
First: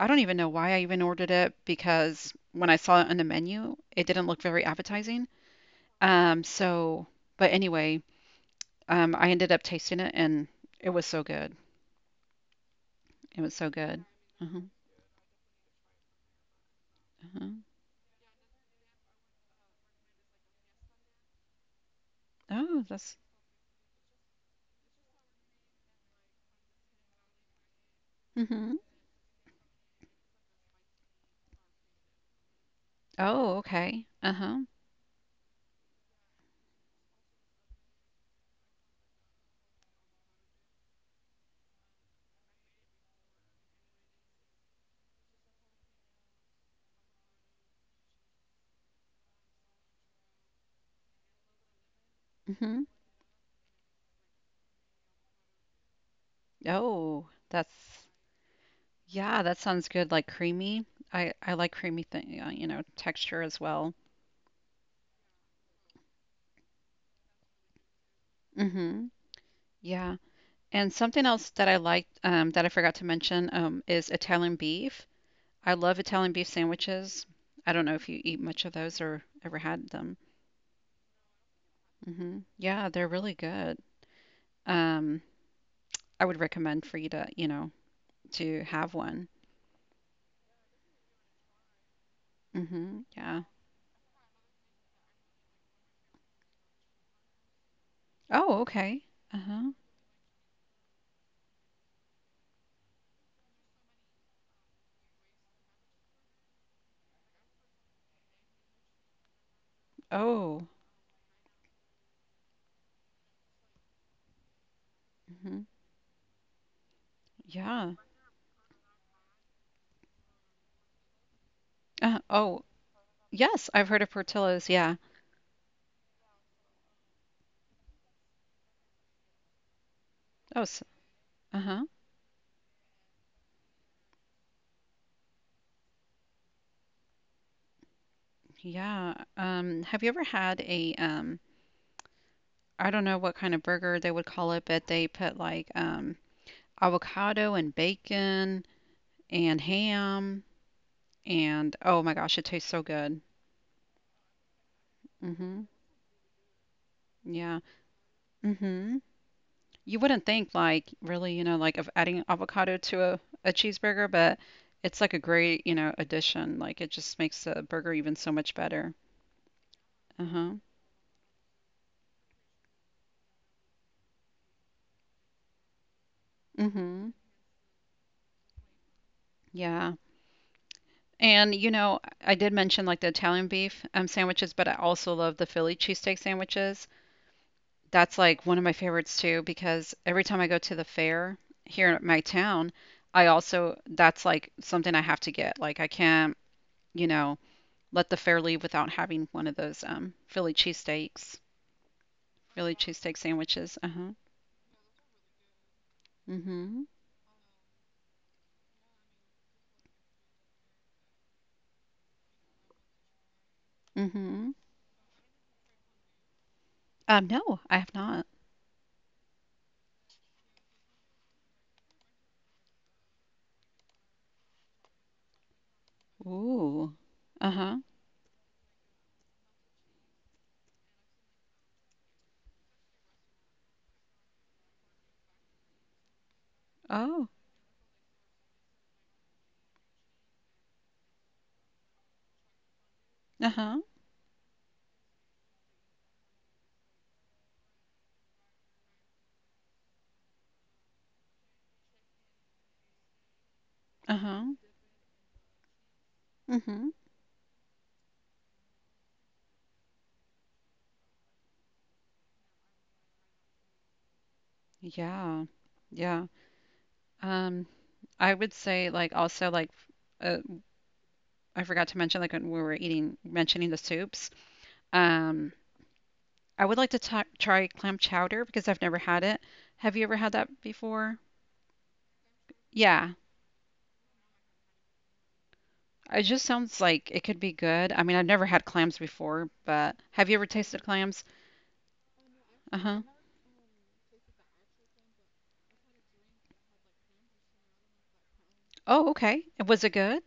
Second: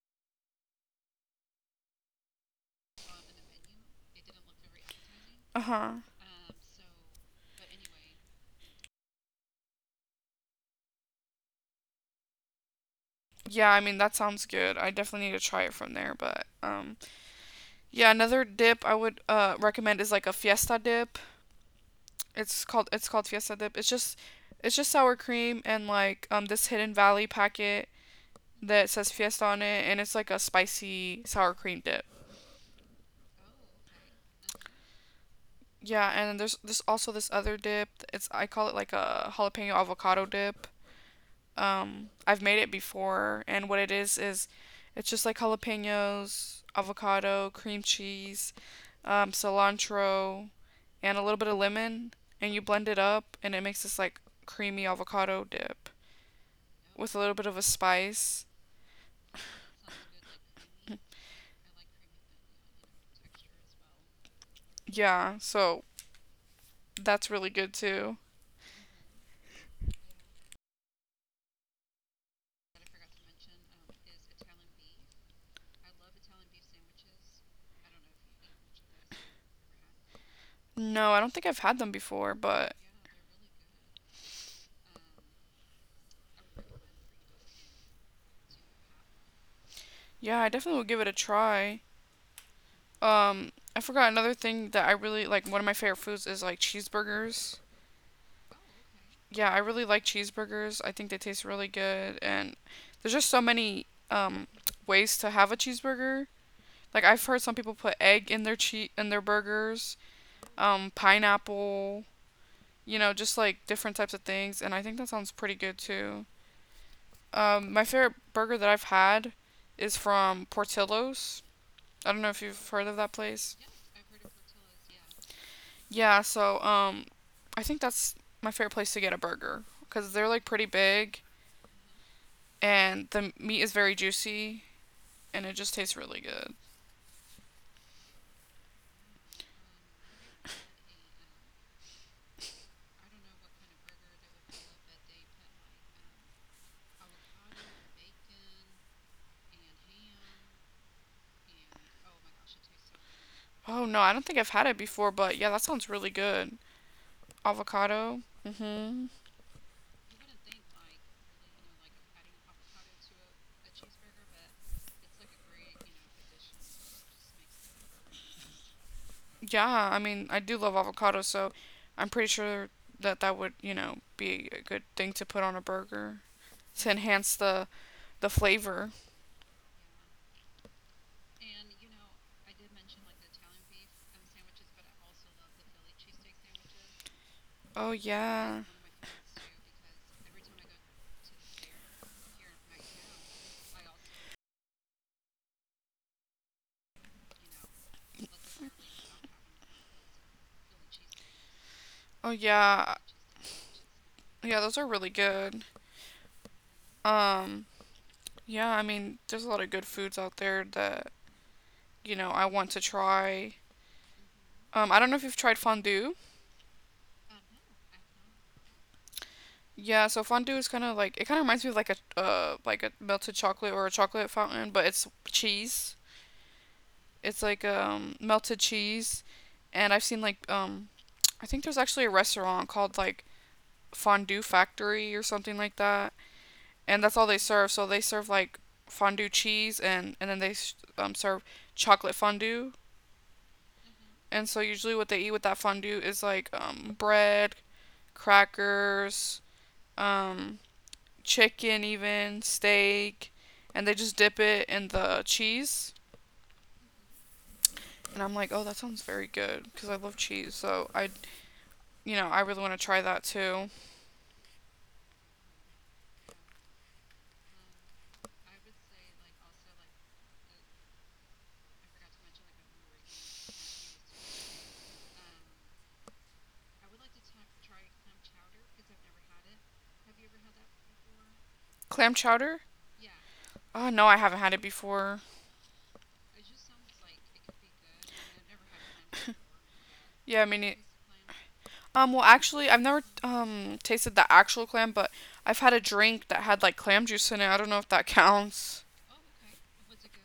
S2: I don't even know why I even ordered it, because when I saw it on the menu, it didn't look very appetizing.
S1: Uh huh.
S2: So, but anyway, I ended up tasting it and it was so good. It was so
S1: Yeah, I mean,
S2: good.
S1: that sounds
S2: Uh-huh,
S1: good. I definitely need to try it from there, but
S2: uh-huh.
S1: yeah, another dip I would recommend is like a fiesta dip. It's
S2: Oh,
S1: called it's
S2: that's.
S1: called fiesta dip. It's just sour cream and like this Hidden Valley packet
S2: Mm-hmm.
S1: that says fiesta on it, and it's like a spicy sour cream dip.
S2: Oh, okay. Uh-huh.
S1: Yeah, and then there's also this other dip. It's, I call it like a jalapeno avocado dip. I've made it before, and what it is it's just like jalapenos, avocado, cream cheese, cilantro, and a little bit of lemon, and you
S2: Mm-hmm.
S1: blend it up, and it makes this like creamy avocado dip with a
S2: Oh,
S1: little bit of a
S2: that's.
S1: spice.
S2: Yeah, that sounds good. Like creamy. I like creamy thing, texture as well.
S1: Yeah, so that's really good too.
S2: Mm-hmm. Yeah. And something else that I liked, that I forgot to mention, is Italian beef. I love Italian beef sandwiches. I don't know if you eat much of those or ever had them.
S1: No, I don't think I've had them before,
S2: Hmm
S1: but
S2: Yeah, they're really good. Um, I would recommend for you to have one.
S1: yeah, I definitely would give it a try.
S2: Hmm Yeah.
S1: I forgot another thing that I really like. One of my favorite foods is like cheeseburgers.
S2: Oh, okay.
S1: Yeah, I
S2: Uh-huh.
S1: really like cheeseburgers. I think they taste really good, and there's just so many ways to have a cheeseburger. Like I've heard some people put egg in their burgers,
S2: Oh.
S1: pineapple, you know, just like different types of things, and I think that sounds pretty
S2: hmm
S1: good too. My
S2: Yeah.
S1: favorite burger that I've had is from Portillo's. I don't know if
S2: Oh,
S1: you've heard of that place.
S2: yes, I've heard of Portillo's. Yeah.
S1: Yeah, so I think that's my favorite place to get a burger because they're like
S2: Oh,
S1: pretty
S2: s
S1: big
S2: uh-huh.
S1: and the meat is very juicy and it just tastes really good.
S2: Yeah. Have you ever had a I don't know what kind of burger they would call it, but they put like avocado and bacon and ham, and oh my gosh, it tastes so good.
S1: Oh no, I don't think I've had it before, but yeah,
S2: Hmm
S1: that sounds really good.
S2: Yeah.
S1: Avocado.
S2: hmm
S1: Mhm.
S2: You wouldn't think like really, like of adding avocado to a cheeseburger, but it's like a great, addition. Like it just makes the burger even so much better.
S1: Yeah, I mean, I
S2: Uh-huh.
S1: do love avocado, so I'm pretty sure that that would, you know, be a good thing to put on a burger to
S2: hmm
S1: enhance the flavor.
S2: Yeah. I did mention like the Italian beef sandwiches, but I also love the Philly cheesesteak sandwiches.
S1: Oh
S2: That's like one of
S1: yeah.
S2: my favorites too, because every time I go to the fair here in my town, that's like something I have to get. Like I can't, you know, let the fair leave without having one of those
S1: Oh
S2: Philly
S1: yeah.
S2: cheesesteak sandwiches. Uh-huh.
S1: Yeah, those are really good.
S2: Mm-hmm.
S1: Um yeah, I mean, there's a lot of good foods out there that, you know, I want to try.
S2: Mm-hmm.
S1: I don't know if you've tried fondue.
S2: No, I have not.
S1: Yeah, so fondue is kind of like, it kind of reminds me of like a melted chocolate or a chocolate fountain, but it's cheese.
S2: Ooh.
S1: It's like
S2: Uh-huh.
S1: melted cheese, and I've seen like I think there's actually a restaurant called like Fondue Factory or something like that, and that's all
S2: Oh.
S1: they serve. So they serve like fondue cheese and then they serve chocolate fondue.
S2: Uh-huh.
S1: And so usually what they eat with that fondue is like bread, crackers, um chicken, even steak, and they just dip
S2: Uh-huh.
S1: it in the cheese.
S2: Mm-hmm.
S1: And I'm like, oh, that sounds very good because I love cheese. So I, you know, I really want to try that too.
S2: Yeah. Yeah. Um, I would say like also like uh, I forgot to mention, like when we were eating, mentioning the soups. Um, I would like to ta try clam chowder because I've never had it. Have you ever had that before?
S1: Clam chowder?
S2: Yeah,
S1: Oh no, I haven't had it before.
S2: it just sounds like it could be good. I mean, I've never had clams before, but have you ever
S1: Yeah, I mean,
S2: tasted clams?
S1: well, actually, I've
S2: Uh-huh.
S1: never tasted the actual clam, but I've had a drink that had like clam juice in it. I don't know if that counts.
S2: Oh, okay. Was it good?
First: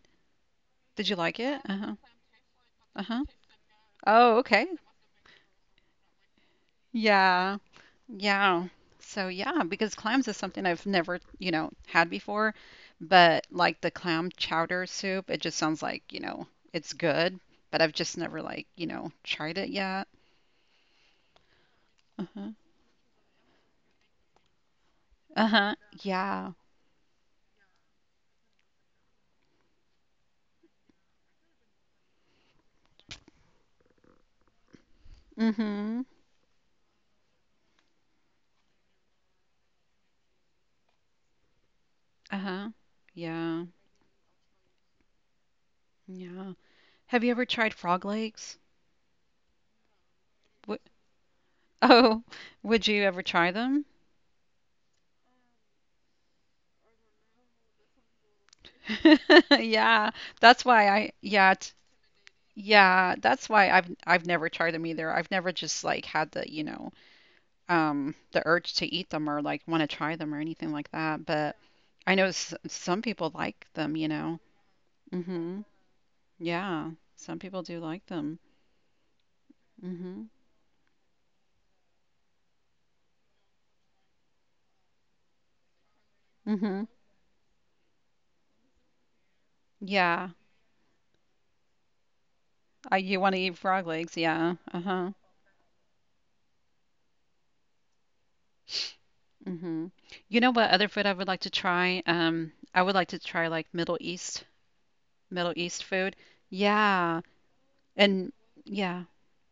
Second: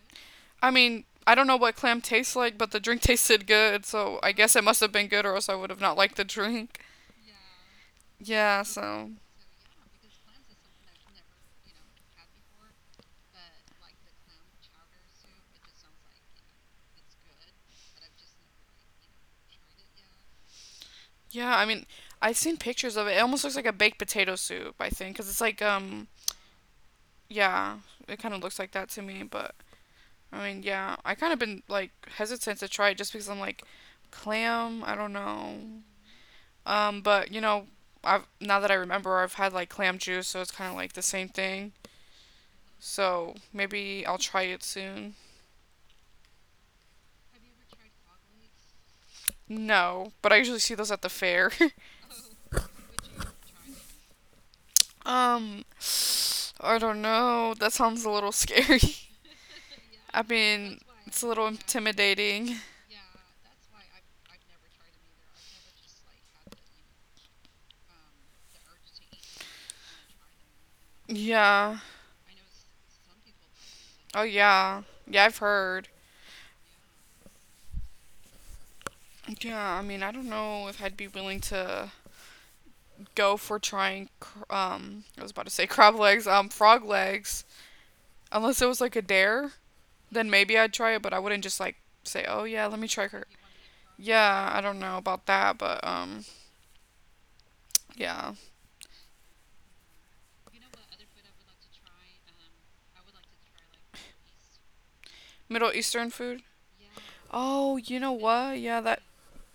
S1: I mean,
S2: Did you
S1: I
S2: like
S1: don't know
S2: it?
S1: what
S2: Uh-huh.
S1: clam tastes like, but the drink
S2: Uh-huh.
S1: tasted good, so I
S2: Oh,
S1: guess it
S2: okay.
S1: must have been good, or else I would have not liked the drink.
S2: Yeah.
S1: Yeah,
S2: Yeah.
S1: so
S2: So yeah, because clams is something I've never, had before, but like the clam chowder soup, it just sounds like, it's good, but I've just never like, tried it yet.
S1: yeah, I mean, I've
S2: Uh-huh.
S1: seen pictures of it. It almost looks like a baked potato soup, I think, because it's like,
S2: Uh-huh. Yeah.
S1: yeah, it kind of looks like that to me. But I mean, yeah, I kind of been like hesitant to try it just because I'm like, clam, I don't know.
S2: Mm-hmm.
S1: But you know, I've now that I remember, I've had like clam juice, so it's kind of like the same thing.
S2: Uh-huh.
S1: So
S2: Yeah.
S1: maybe I'll try it soon.
S2: Yeah. Have you ever tried frog legs?
S1: No, but I usually see
S2: Wh-
S1: those at the fair.
S2: Oh, would you ever try them?
S1: um, I don't know. That sounds a little scary.
S2: Yeah,
S1: I
S2: that's
S1: mean,
S2: why I
S1: it's a little
S2: yeah, it's,
S1: intimidating.
S2: yeah, that's why I've never tried them either. I've never just like had the urge to eat them or like want to try them or anything like that. But
S1: Yeah.
S2: I know some people like them, you
S1: Oh,
S2: know.
S1: yeah. Yeah, I've
S2: Mhm.
S1: heard.
S2: Yeah, some people do like them.
S1: Yeah, I mean, I don't
S2: Mhm.
S1: know if I'd be willing to go for trying, I was about to say crab legs, frog
S2: Mhm.
S1: legs. Unless it was like a dare, then
S2: Yeah.
S1: maybe I'd try it, but I wouldn't just like say, oh yeah, let me try
S2: You
S1: cr-.
S2: want to eat frog legs?
S1: Yeah,
S2: Yeah.
S1: I don't know
S2: Uh-huh.
S1: about that, but yeah.
S2: Mhm. You know what other food I would like to try? I would like to try like Middle
S1: Middle
S2: East
S1: Eastern
S2: food.
S1: food?
S2: Yeah.
S1: Oh, you know
S2: And
S1: what? Yeah, that
S2: yeah.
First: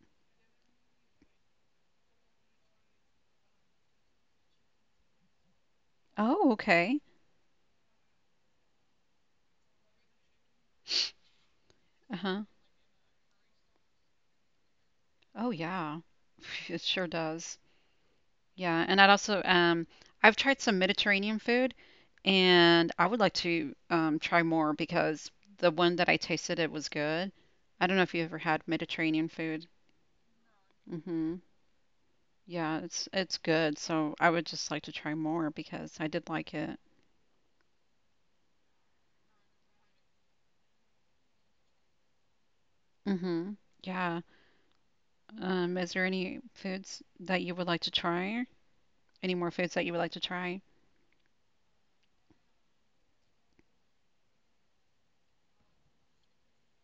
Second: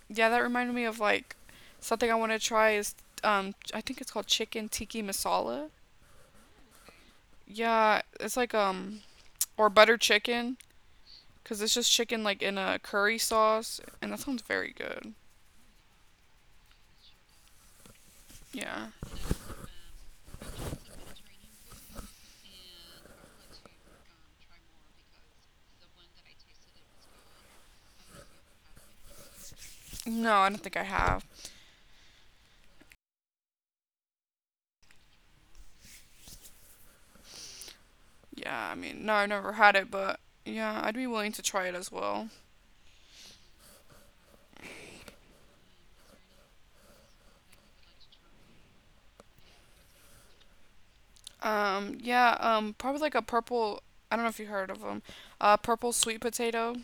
S1: yeah, that reminded me of like something I want to try is I think it's called chicken tiki masala.
S2: Oh, okay.
S1: Yeah, it's like or butter chicken, cuz it's just chicken like
S2: Uh-huh.
S1: in a curry sauce and that sounds very good.
S2: Oh, yeah. It sure does. Yeah,
S1: Yeah.
S2: and I'd also I've tried some Mediterranean food and I would like to try more because the one that I tasted it was good. I don't know if you ever had Mediterranean food.
S1: No, I don't think I have.
S2: Mm-hmm. Yeah, it's good. So I would just like to try more because I did like it.
S1: Yeah, I mean, no, I've never had it, but yeah, I'd be willing to try it as well.
S2: Mm-hmm. Yeah. Is there any foods that you would like to try? Any more foods that you would like to try?
S1: Yeah, probably like a purple, I don't know if you heard of them. Purple sweet potato.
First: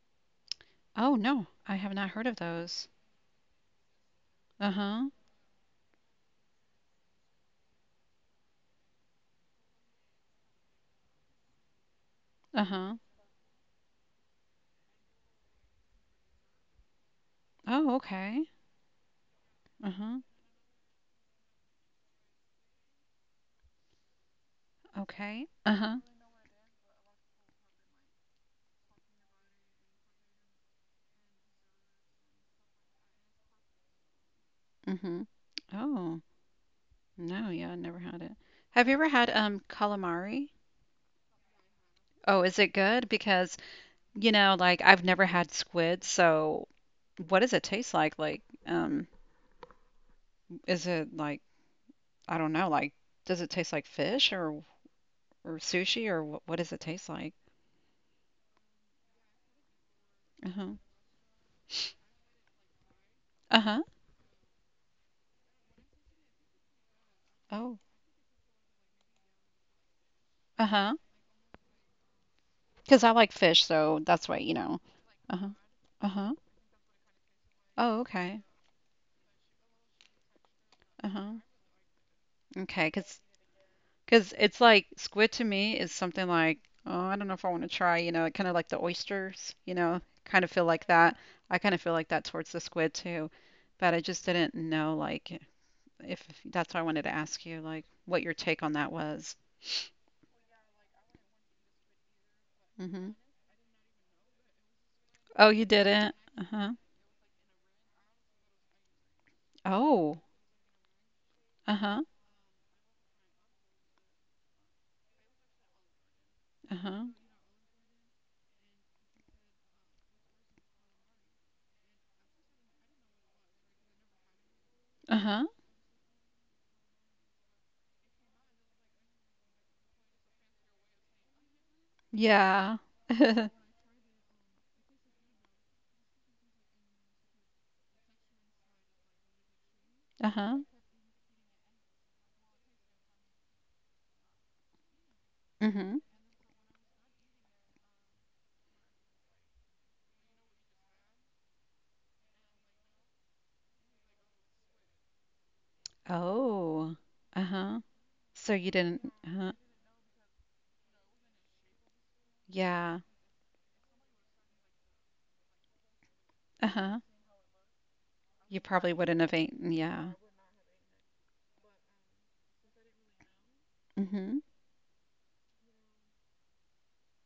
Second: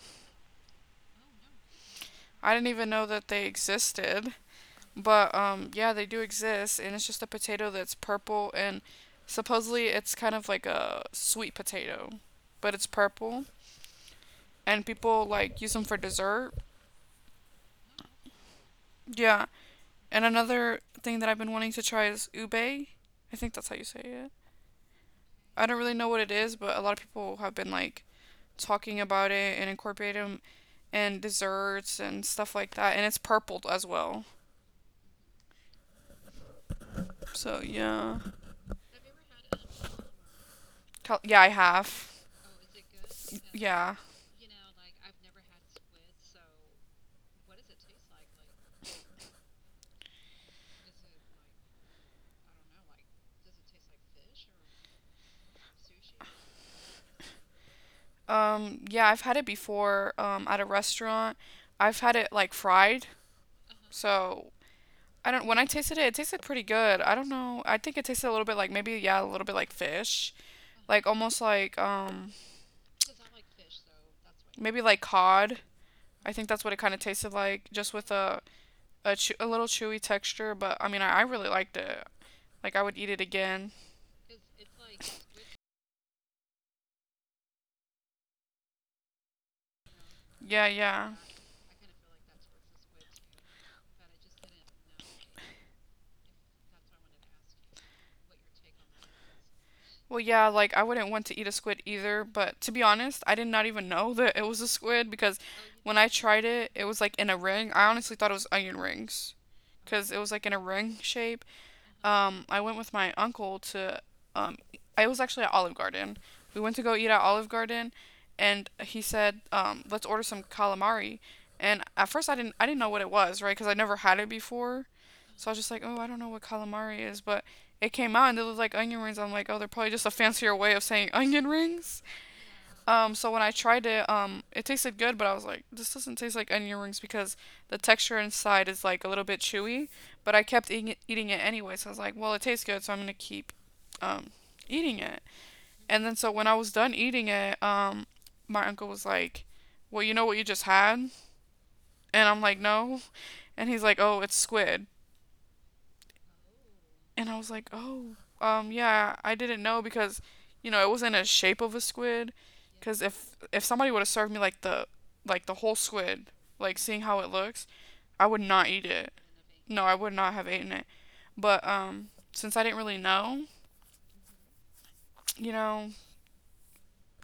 S2: Oh, no, I have not heard of
S1: I didn't
S2: those.
S1: even know that they existed.
S2: Uh-huh.
S1: But yeah, they do exist, and it's just a potato that's purple, and supposedly it's kind of like a sweet potato, but it's
S2: Uh-huh.
S1: purple, and people like use them for dessert.
S2: Oh, okay.
S1: Yeah,
S2: Uh-huh.
S1: and another thing that I've been wanting to try is ube. I think that's how you say it.
S2: Okay.
S1: I don't really
S2: Uh-huh.
S1: know what it is, but a lot of people have been like talking about it and incorporating them in desserts and stuff like that, and it's purple as well.
S2: Mm-hmm. Oh, no,
S1: So
S2: yeah, I never
S1: yeah,
S2: had it. Have you ever had calamari?
S1: yeah, I have.
S2: Oh, is it good? Because,
S1: Yeah.
S2: you know, like I've never had squid, so what does it taste like? Like, is it like I don't know, like does it taste like fish or sushi or what does it taste like?
S1: Yeah, I've had it before, at a
S2: Uh-huh.
S1: restaurant. I've had it like fried,
S2: Uh-huh.
S1: so I don't, when I tasted it, it tasted pretty good. I don't know. I
S2: Oh,
S1: think it tasted a little bit like maybe, yeah, a little bit like fish.
S2: uh-huh.
S1: Like almost like,
S2: Because I like fish, so that's why, you know.
S1: maybe like
S2: Uh-huh.
S1: cod.
S2: Uh-huh.
S1: I think that's what it kind of tasted like, just
S2: Oh,
S1: with
S2: okay.
S1: a little chewy texture, but I mean, I
S2: Uh-huh.
S1: really liked it. Like I
S2: Okay,
S1: would eat
S2: 'cause
S1: it again.
S2: because it's like squid to me is something like, oh, I don't know if I want to try, you know, kind of like the oysters, you know, kind of feel
S1: Yeah,
S2: like
S1: yeah.
S2: that. I kind of feel like that towards the squid too. But I just didn't know, like, if that's why I wanted to ask you, like, what your take on that was.
S1: Well, yeah, like I wouldn't want to eat a squid either, but to be
S2: Hmm
S1: honest, I did not even know that it was a squid because
S2: Oh, you
S1: when I
S2: didn't?
S1: tried it,
S2: Uh-huh.
S1: it was like in a ring. I honestly thought it was onion rings because it
S2: Oh,
S1: was like in a ring shape.
S2: uh-huh.
S1: I went with my uncle to, um, I was actually at Olive Garden. We went to go
S2: Uh-huh.
S1: eat at Olive Garden, and he said, "Let's order some calamari." And at first, I didn't know what it was, right? Because I never had it before,
S2: Uh-huh.
S1: so I was just like, "Oh, I don't know what calamari is," but it came out and it looked like onion rings. I'm like, "Oh, they're probably just a fancier way of saying onion rings."
S2: Yeah.
S1: So when I tried it, it tasted good, but I was like, this doesn't taste like onion rings because the texture inside is like a little bit chewy. But I
S2: Uh-huh.
S1: kept eating it anyway, so I was like, well, it tastes good, so I'm gonna keep, um, eating it.
S2: Mm-hmm.
S1: And then so when I was done eating it, my uncle was like, well, you know what you just had? And I'm like, no. And he's like, oh, it's squid.
S2: Oh,
S1: And I was like,
S2: uh-huh.
S1: oh,
S2: So you didn't,
S1: yeah, I
S2: uh-huh.
S1: didn't know because, you know, it wasn't a shape of a squid.
S2: Yeah.
S1: Cause if somebody would have served me like the whole squid, like
S2: Uh-huh.
S1: seeing how it looks, I would
S2: You
S1: not eat
S2: probably
S1: it.
S2: wouldn't have eaten,
S1: No, I
S2: yeah.
S1: would not have eaten it. But since I didn't really know,
S2: Mhm.
S1: you know,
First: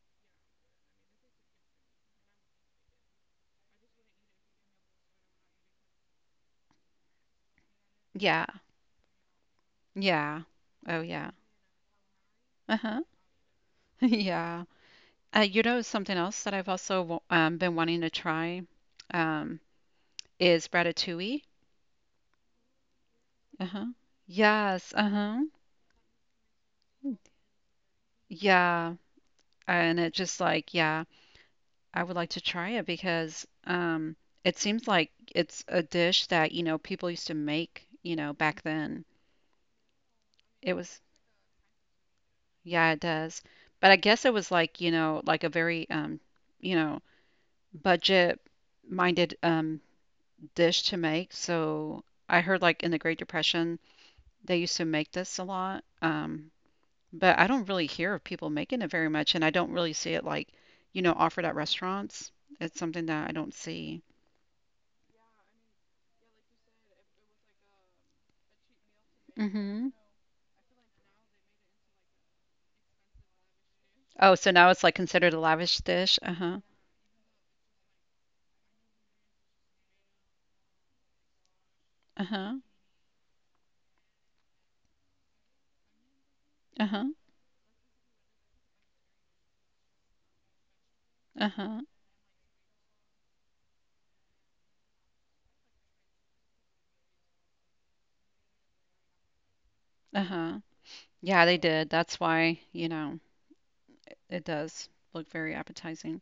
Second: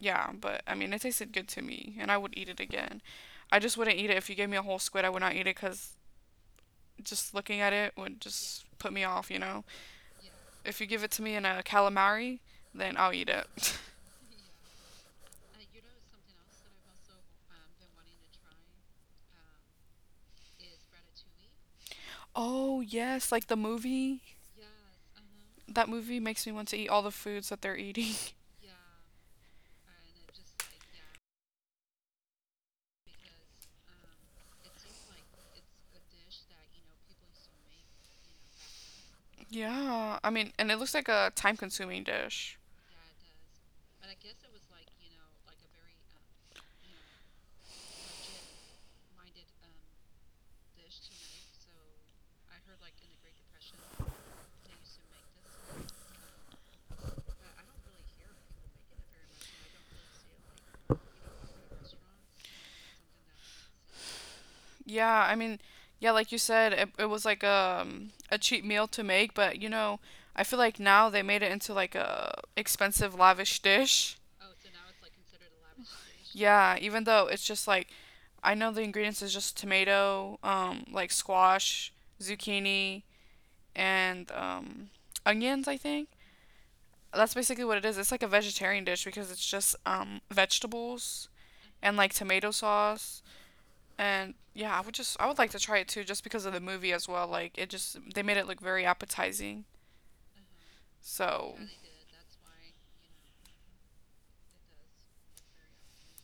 S1: yeah. But I mean, it tasted good to me, and I would eat it again. I just wouldn't eat it if you gave me a whole squid. I would not eat it because just looking at it would
S2: Yeah.
S1: just put me off, you know.
S2: Yeah.
S1: If you
S2: Oh,
S1: give it to
S2: yeah.
S1: me in a calamari, then
S2: Uh-huh.
S1: I'll eat it.
S2: Yeah. You know, something else that I've also been wanting to try um, is ratatouille.
S1: Oh yes, like the
S2: Uh-huh.
S1: movie.
S2: Yes. Uh-huh.
S1: That movie makes me want to eat all the foods that they're eating.
S2: Yeah. And it just like, yeah, I would like to try it because it seems like it's a dish that, you know, people used to make, you know, back then.
S1: Yeah, I mean, and
S2: It
S1: it looks
S2: was,
S1: like a time-consuming dish.
S2: yeah, it does. But I guess it was like, you know, like a very, you know, budget minded dish to make. So I heard like in the Great Depression, they used to make this a lot. But I don't really hear of people making it very much. And I don't really see it like, you know, offered at restaurants. It's something that I don't see.
S1: Yeah, I mean, yeah, like you said, it was like a cheap meal to make, but you
S2: Hmm
S1: know, I feel like now they made it into like a expensive, lavish dish.
S2: Oh, so now it's like considered a lavish dish. Uh-huh.
S1: Yeah, even though it's just like I know the ingredients is just tomato, like squash,
S2: Uh-huh.
S1: zucchini, and onions, I think.
S2: Uh-huh.
S1: That's basically what it is. It's like a vegetarian dish because it's just vegetables
S2: Uh-huh.
S1: and like tomato sauce. And yeah, I would like to try it too, just because of the movie as well. Like it just they made it look very appetizing.
S2: Uh-huh. Yeah,
S1: So yeah,
S2: they
S1: they
S2: did.
S1: did.
S2: That's
S1: That's why,
S2: why, you know, it does look very appetizing.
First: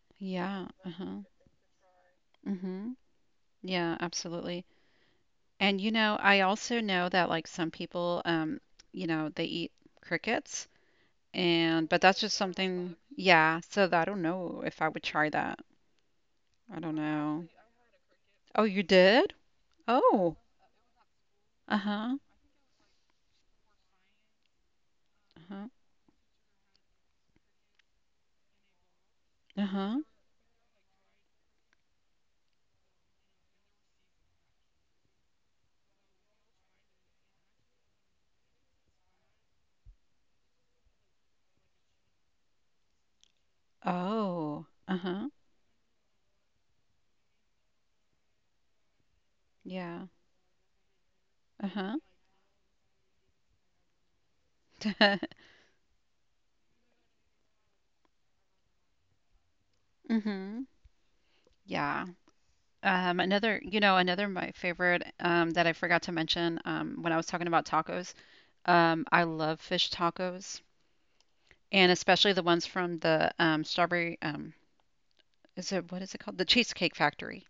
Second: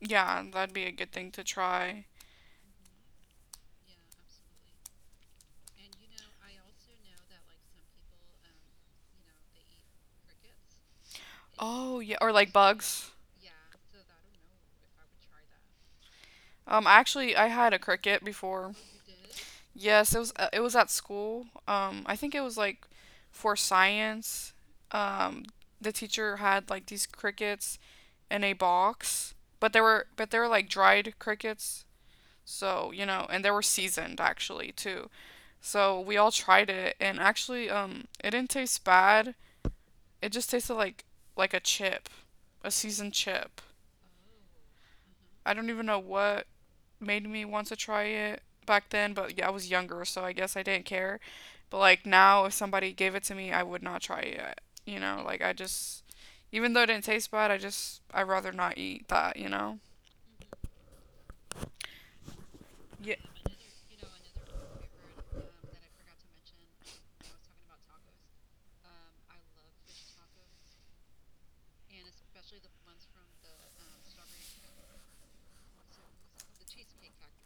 S1: you know. Yeah,
S2: Yeah.
S1: that'd be a good
S2: Uh-huh.
S1: thing to try.
S2: Mm-hmm. Yeah, absolutely. And you know, I also know that like some people, you know, they eat crickets, and
S1: Oh
S2: but
S1: yeah,
S2: that's
S1: or
S2: just
S1: like
S2: something,
S1: bugs.
S2: yeah. So I don't know if I would try that. I
S1: I
S2: don't
S1: actually
S2: know.
S1: I had a cricket
S2: Oh,
S1: before.
S2: you did?
S1: Yes,
S2: Oh,
S1: it was at school. I
S2: uh-huh,
S1: think it was like for science. Um,
S2: uh-huh,
S1: the teacher had like these crickets in a box, but they
S2: uh-huh.
S1: were but they were like dried crickets. So, you know, and they were seasoned actually too. So we all tried it and actually it didn't taste bad. It just tasted like a chip, a seasoned chip.
S2: Oh, uh-huh,
S1: I don't even know what made me want to try it back then, but yeah, I was younger,
S2: yeah,
S1: so I guess I didn't care. But
S2: uh-huh.
S1: like now if somebody gave it to me, I would not try it. You know, like I just even though it didn't taste bad, I'd rather not eat that, you know?
S2: Mm-hmm. Yeah.
S1: Yeah.
S2: Another, you know, another of my favorite that I forgot to mention when I was talking about tacos. I love fish tacos. And especially the ones from the strawberry. Is it what is it called? The Cheesecake Factory.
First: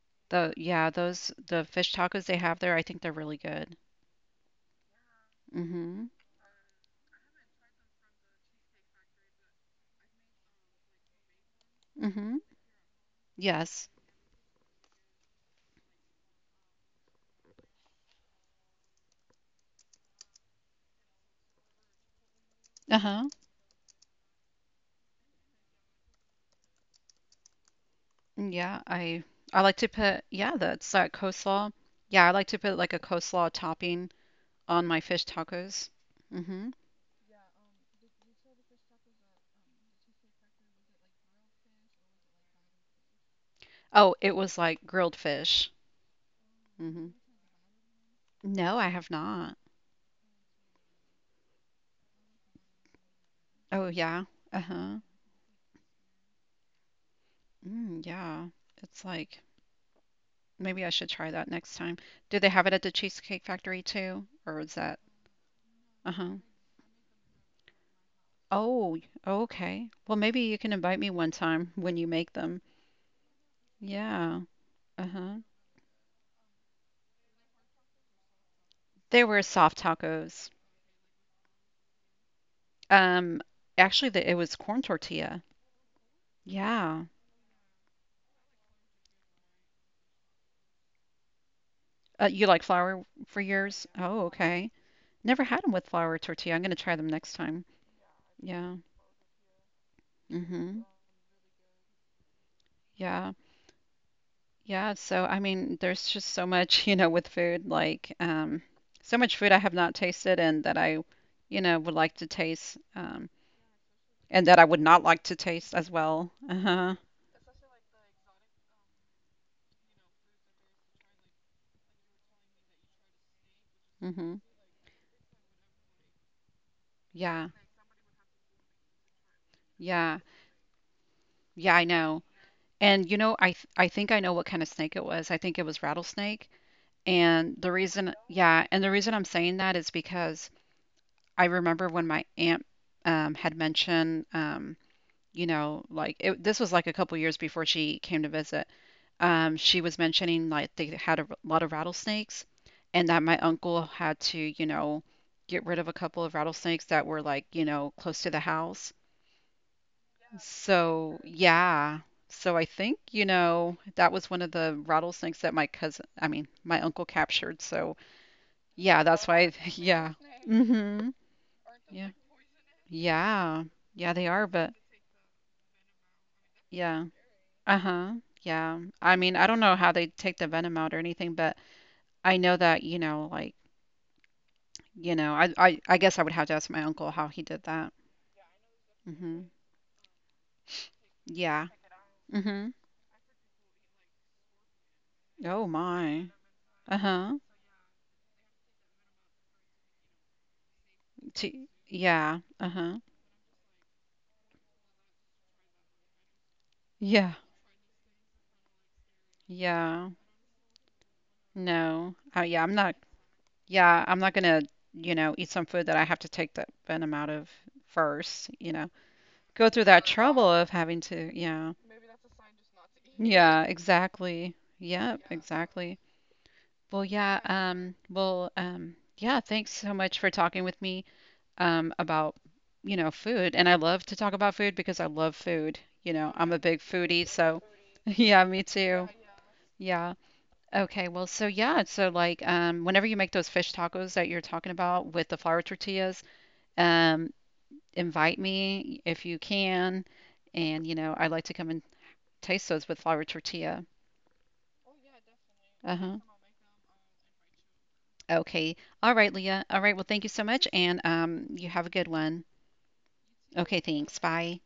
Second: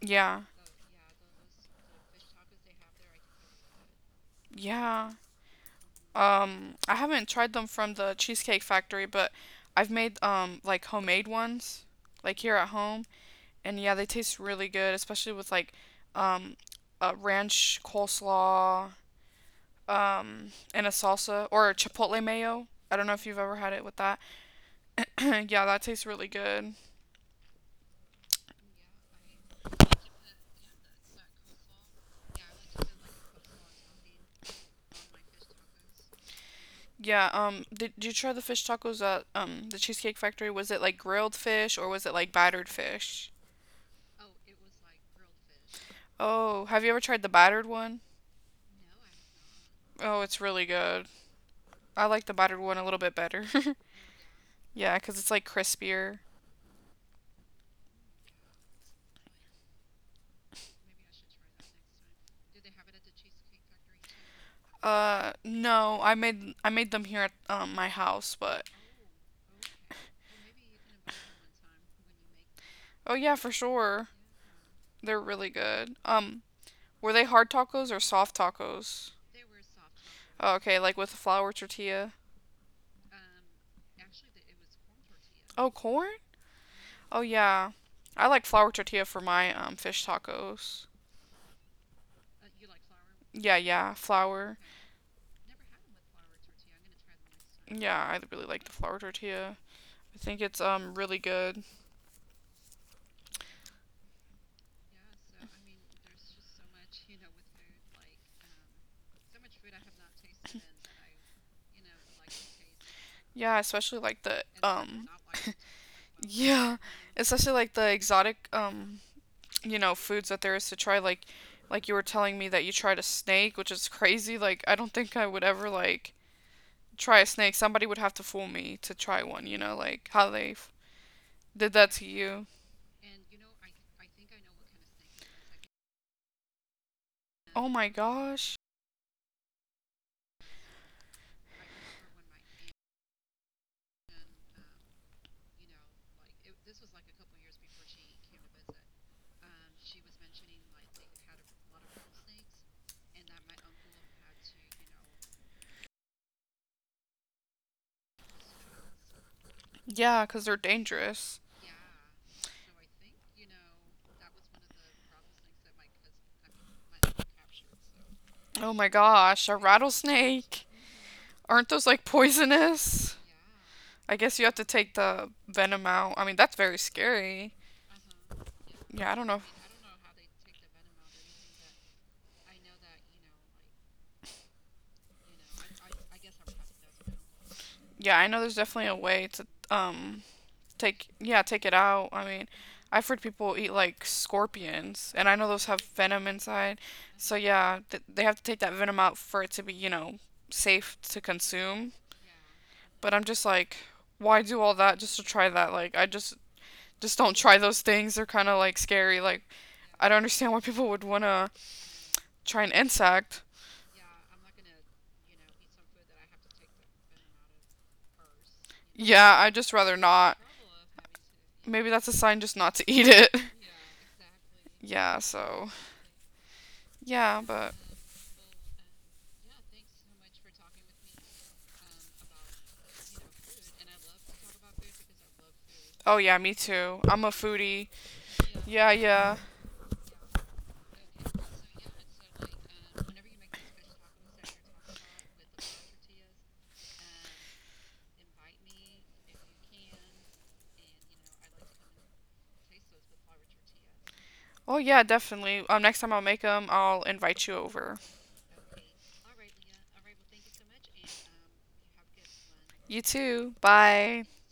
S1: Yeah.
S2: The yeah, those the fish tacos they have there. I think they're really good.
S1: Yeah.
S2: Mhm.
S1: I haven't tried them from the Cheesecake Factory, but I've made like homemade ones,
S2: Mhm.
S1: like here at home, and
S2: Yes.
S1: yeah, they taste really good, especially with like um a ranch coleslaw and a salsa or a chipotle mayo. I
S2: Uh
S1: don't know if
S2: huh.
S1: you've ever had it with that. Yeah, that tastes really good.
S2: Yeah. I like to put yeah. That's that coleslaw. Yeah, I like to put like a coleslaw topping on my fish tacos. Mhm.
S1: Yeah, um, did you try the fish tacos at the Cheesecake Factory? Was it like grilled fish or was it like battered fish?
S2: Oh, it was like grilled fish.
S1: Oh, have you ever
S2: Mhm.
S1: tried the battered one?
S2: No, I have not.
S1: Oh, it's really good. I like the buttered one a little bit better.
S2: Oh yeah. Uh
S1: Yeah,
S2: huh.
S1: cuz it's like crispier.
S2: Mm, yeah. It's like maybe I should try that next time. Do they have it at the Cheesecake Factory too? Or is that,
S1: No, I
S2: uh-huh.
S1: made I made them here at my house, but
S2: Oh, okay. Well, maybe you can invite me one time when you make them.
S1: oh yeah, for sure.
S2: Yeah.
S1: They're
S2: Uh-huh.
S1: really good. Were they hard tacos or soft tacos?
S2: They were soft tacos.
S1: Oh, okay, like with the flour tortilla.
S2: Um, Actually, it was corn tortilla.
S1: Oh, corn?
S2: Yeah.
S1: Oh yeah. I like flour tortilla for my fish tacos.
S2: You like flour for
S1: Yeah,
S2: yours?
S1: yeah,
S2: Oh,
S1: flour.
S2: okay. Never had them with flour tortilla. I'm gonna try them next time.
S1: Yeah, I really like the
S2: Yeah.
S1: flour tortilla. I think it's
S2: Mm-hmm.
S1: really good.
S2: Yeah. Yeah, so I mean, there's just so much, you know, with food, like so much food I have not tasted and that I, you know, would like to taste,
S1: Yeah, I especially like the
S2: and that I would not like to taste as well.
S1: yeah,
S2: Uh-huh.
S1: especially like the exotic, you know, foods that there is to try. Like you were telling me that you tried a snake, which is
S2: hmm
S1: crazy. Like, I don't think I would ever like try a
S2: Yeah,
S1: snake. Somebody would have to fool me to try one. You know, like
S2: yeah,
S1: how they did
S2: yeah, I
S1: that to
S2: know.
S1: you.
S2: And you know, I think I know what kind of snake it was. I think it was rattlesnake. And
S1: Oh
S2: the
S1: my
S2: reason,
S1: gosh.
S2: yeah, and the reason I'm saying that is because I remember when my aunt had mentioned, you know, like it, this was like a couple years before she came to visit. She was mentioning like they had a lot of rattlesnakes, and that my uncle had to, you know, get rid of a couple of rattlesnakes that were like, you know, close to the house.
S1: Yeah, cause they're
S2: So,
S1: dangerous.
S2: yeah. So I think, you know, that was one of the rattlesnakes that my I mean, my uncle captured. So,
S1: Oh my
S2: yeah, that's
S1: gosh,
S2: why,
S1: a
S2: yeah.
S1: rattlesnake.
S2: Mm-hmm.
S1: Aren't those like
S2: Yeah.
S1: poisonous?
S2: Yeah. Yeah,
S1: I
S2: they
S1: guess you
S2: are,
S1: have to
S2: but
S1: take the venom out. I mean, that's very
S2: yeah.
S1: scary.
S2: Uh-huh. Yeah.
S1: Yeah,
S2: I
S1: I don't
S2: mean,
S1: know.
S2: I don't know how they take the venom out or anything, but I know that, you know, like you know, I guess I would have to ask my uncle how he did that.
S1: Yeah, I know there's definitely a way
S2: Hmm
S1: to um take yeah, take
S2: Yeah.
S1: it out. I mean,
S2: hmm
S1: I've heard people eat like scorpions, and I know those
S2: Oh
S1: have venom
S2: my.
S1: inside. So
S2: Uh-huh.
S1: yeah, they have to take that venom out for it to be, you know, safe to
S2: T
S1: consume.
S2: yeah. Uh-huh.
S1: But I'm just like, why do all that just to try that? Like, I just don't
S2: Yeah.
S1: try those things. They're kind of like scary. Like, I
S2: Yeah.
S1: don't understand why people would want to
S2: No. Oh
S1: try an insect.
S2: yeah, I'm not gonna, you know, eat some food that I have to take the venom out of first, you know.
S1: Yeah, I'd
S2: Go
S1: just
S2: through
S1: rather
S2: that
S1: not.
S2: trouble of having to, yeah.
S1: Maybe that's a sign just not to eat it.
S2: Yeah, exactly.
S1: Yeah,
S2: Yep,
S1: so
S2: exactly. Well,
S1: yeah,
S2: yeah,
S1: but
S2: well, yeah, thanks so much for talking with me. About, you know, food. And I love to talk about food because I love food. You
S1: oh
S2: know,
S1: yeah, me
S2: I'm a big
S1: too. I'm a
S2: foodie. So,
S1: foodie.
S2: yeah, me
S1: Yeah,
S2: too.
S1: yeah.
S2: Yeah. Okay. Well, so yeah. So, like, whenever you make those fish tacos that you're talking about with the flour tortillas, um, invite me if you can. And, you know, I like to come and taste those with flour tortilla.
S1: Oh yeah, definitely. Next time I'll
S2: Uh-huh.
S1: make them, I'll invite you over.
S2: Okay. All right, Leah. All right. Well, thank you so much. And you have a good one.
S1: You too.
S2: Okay, thanks.
S1: Bye.
S2: Bye.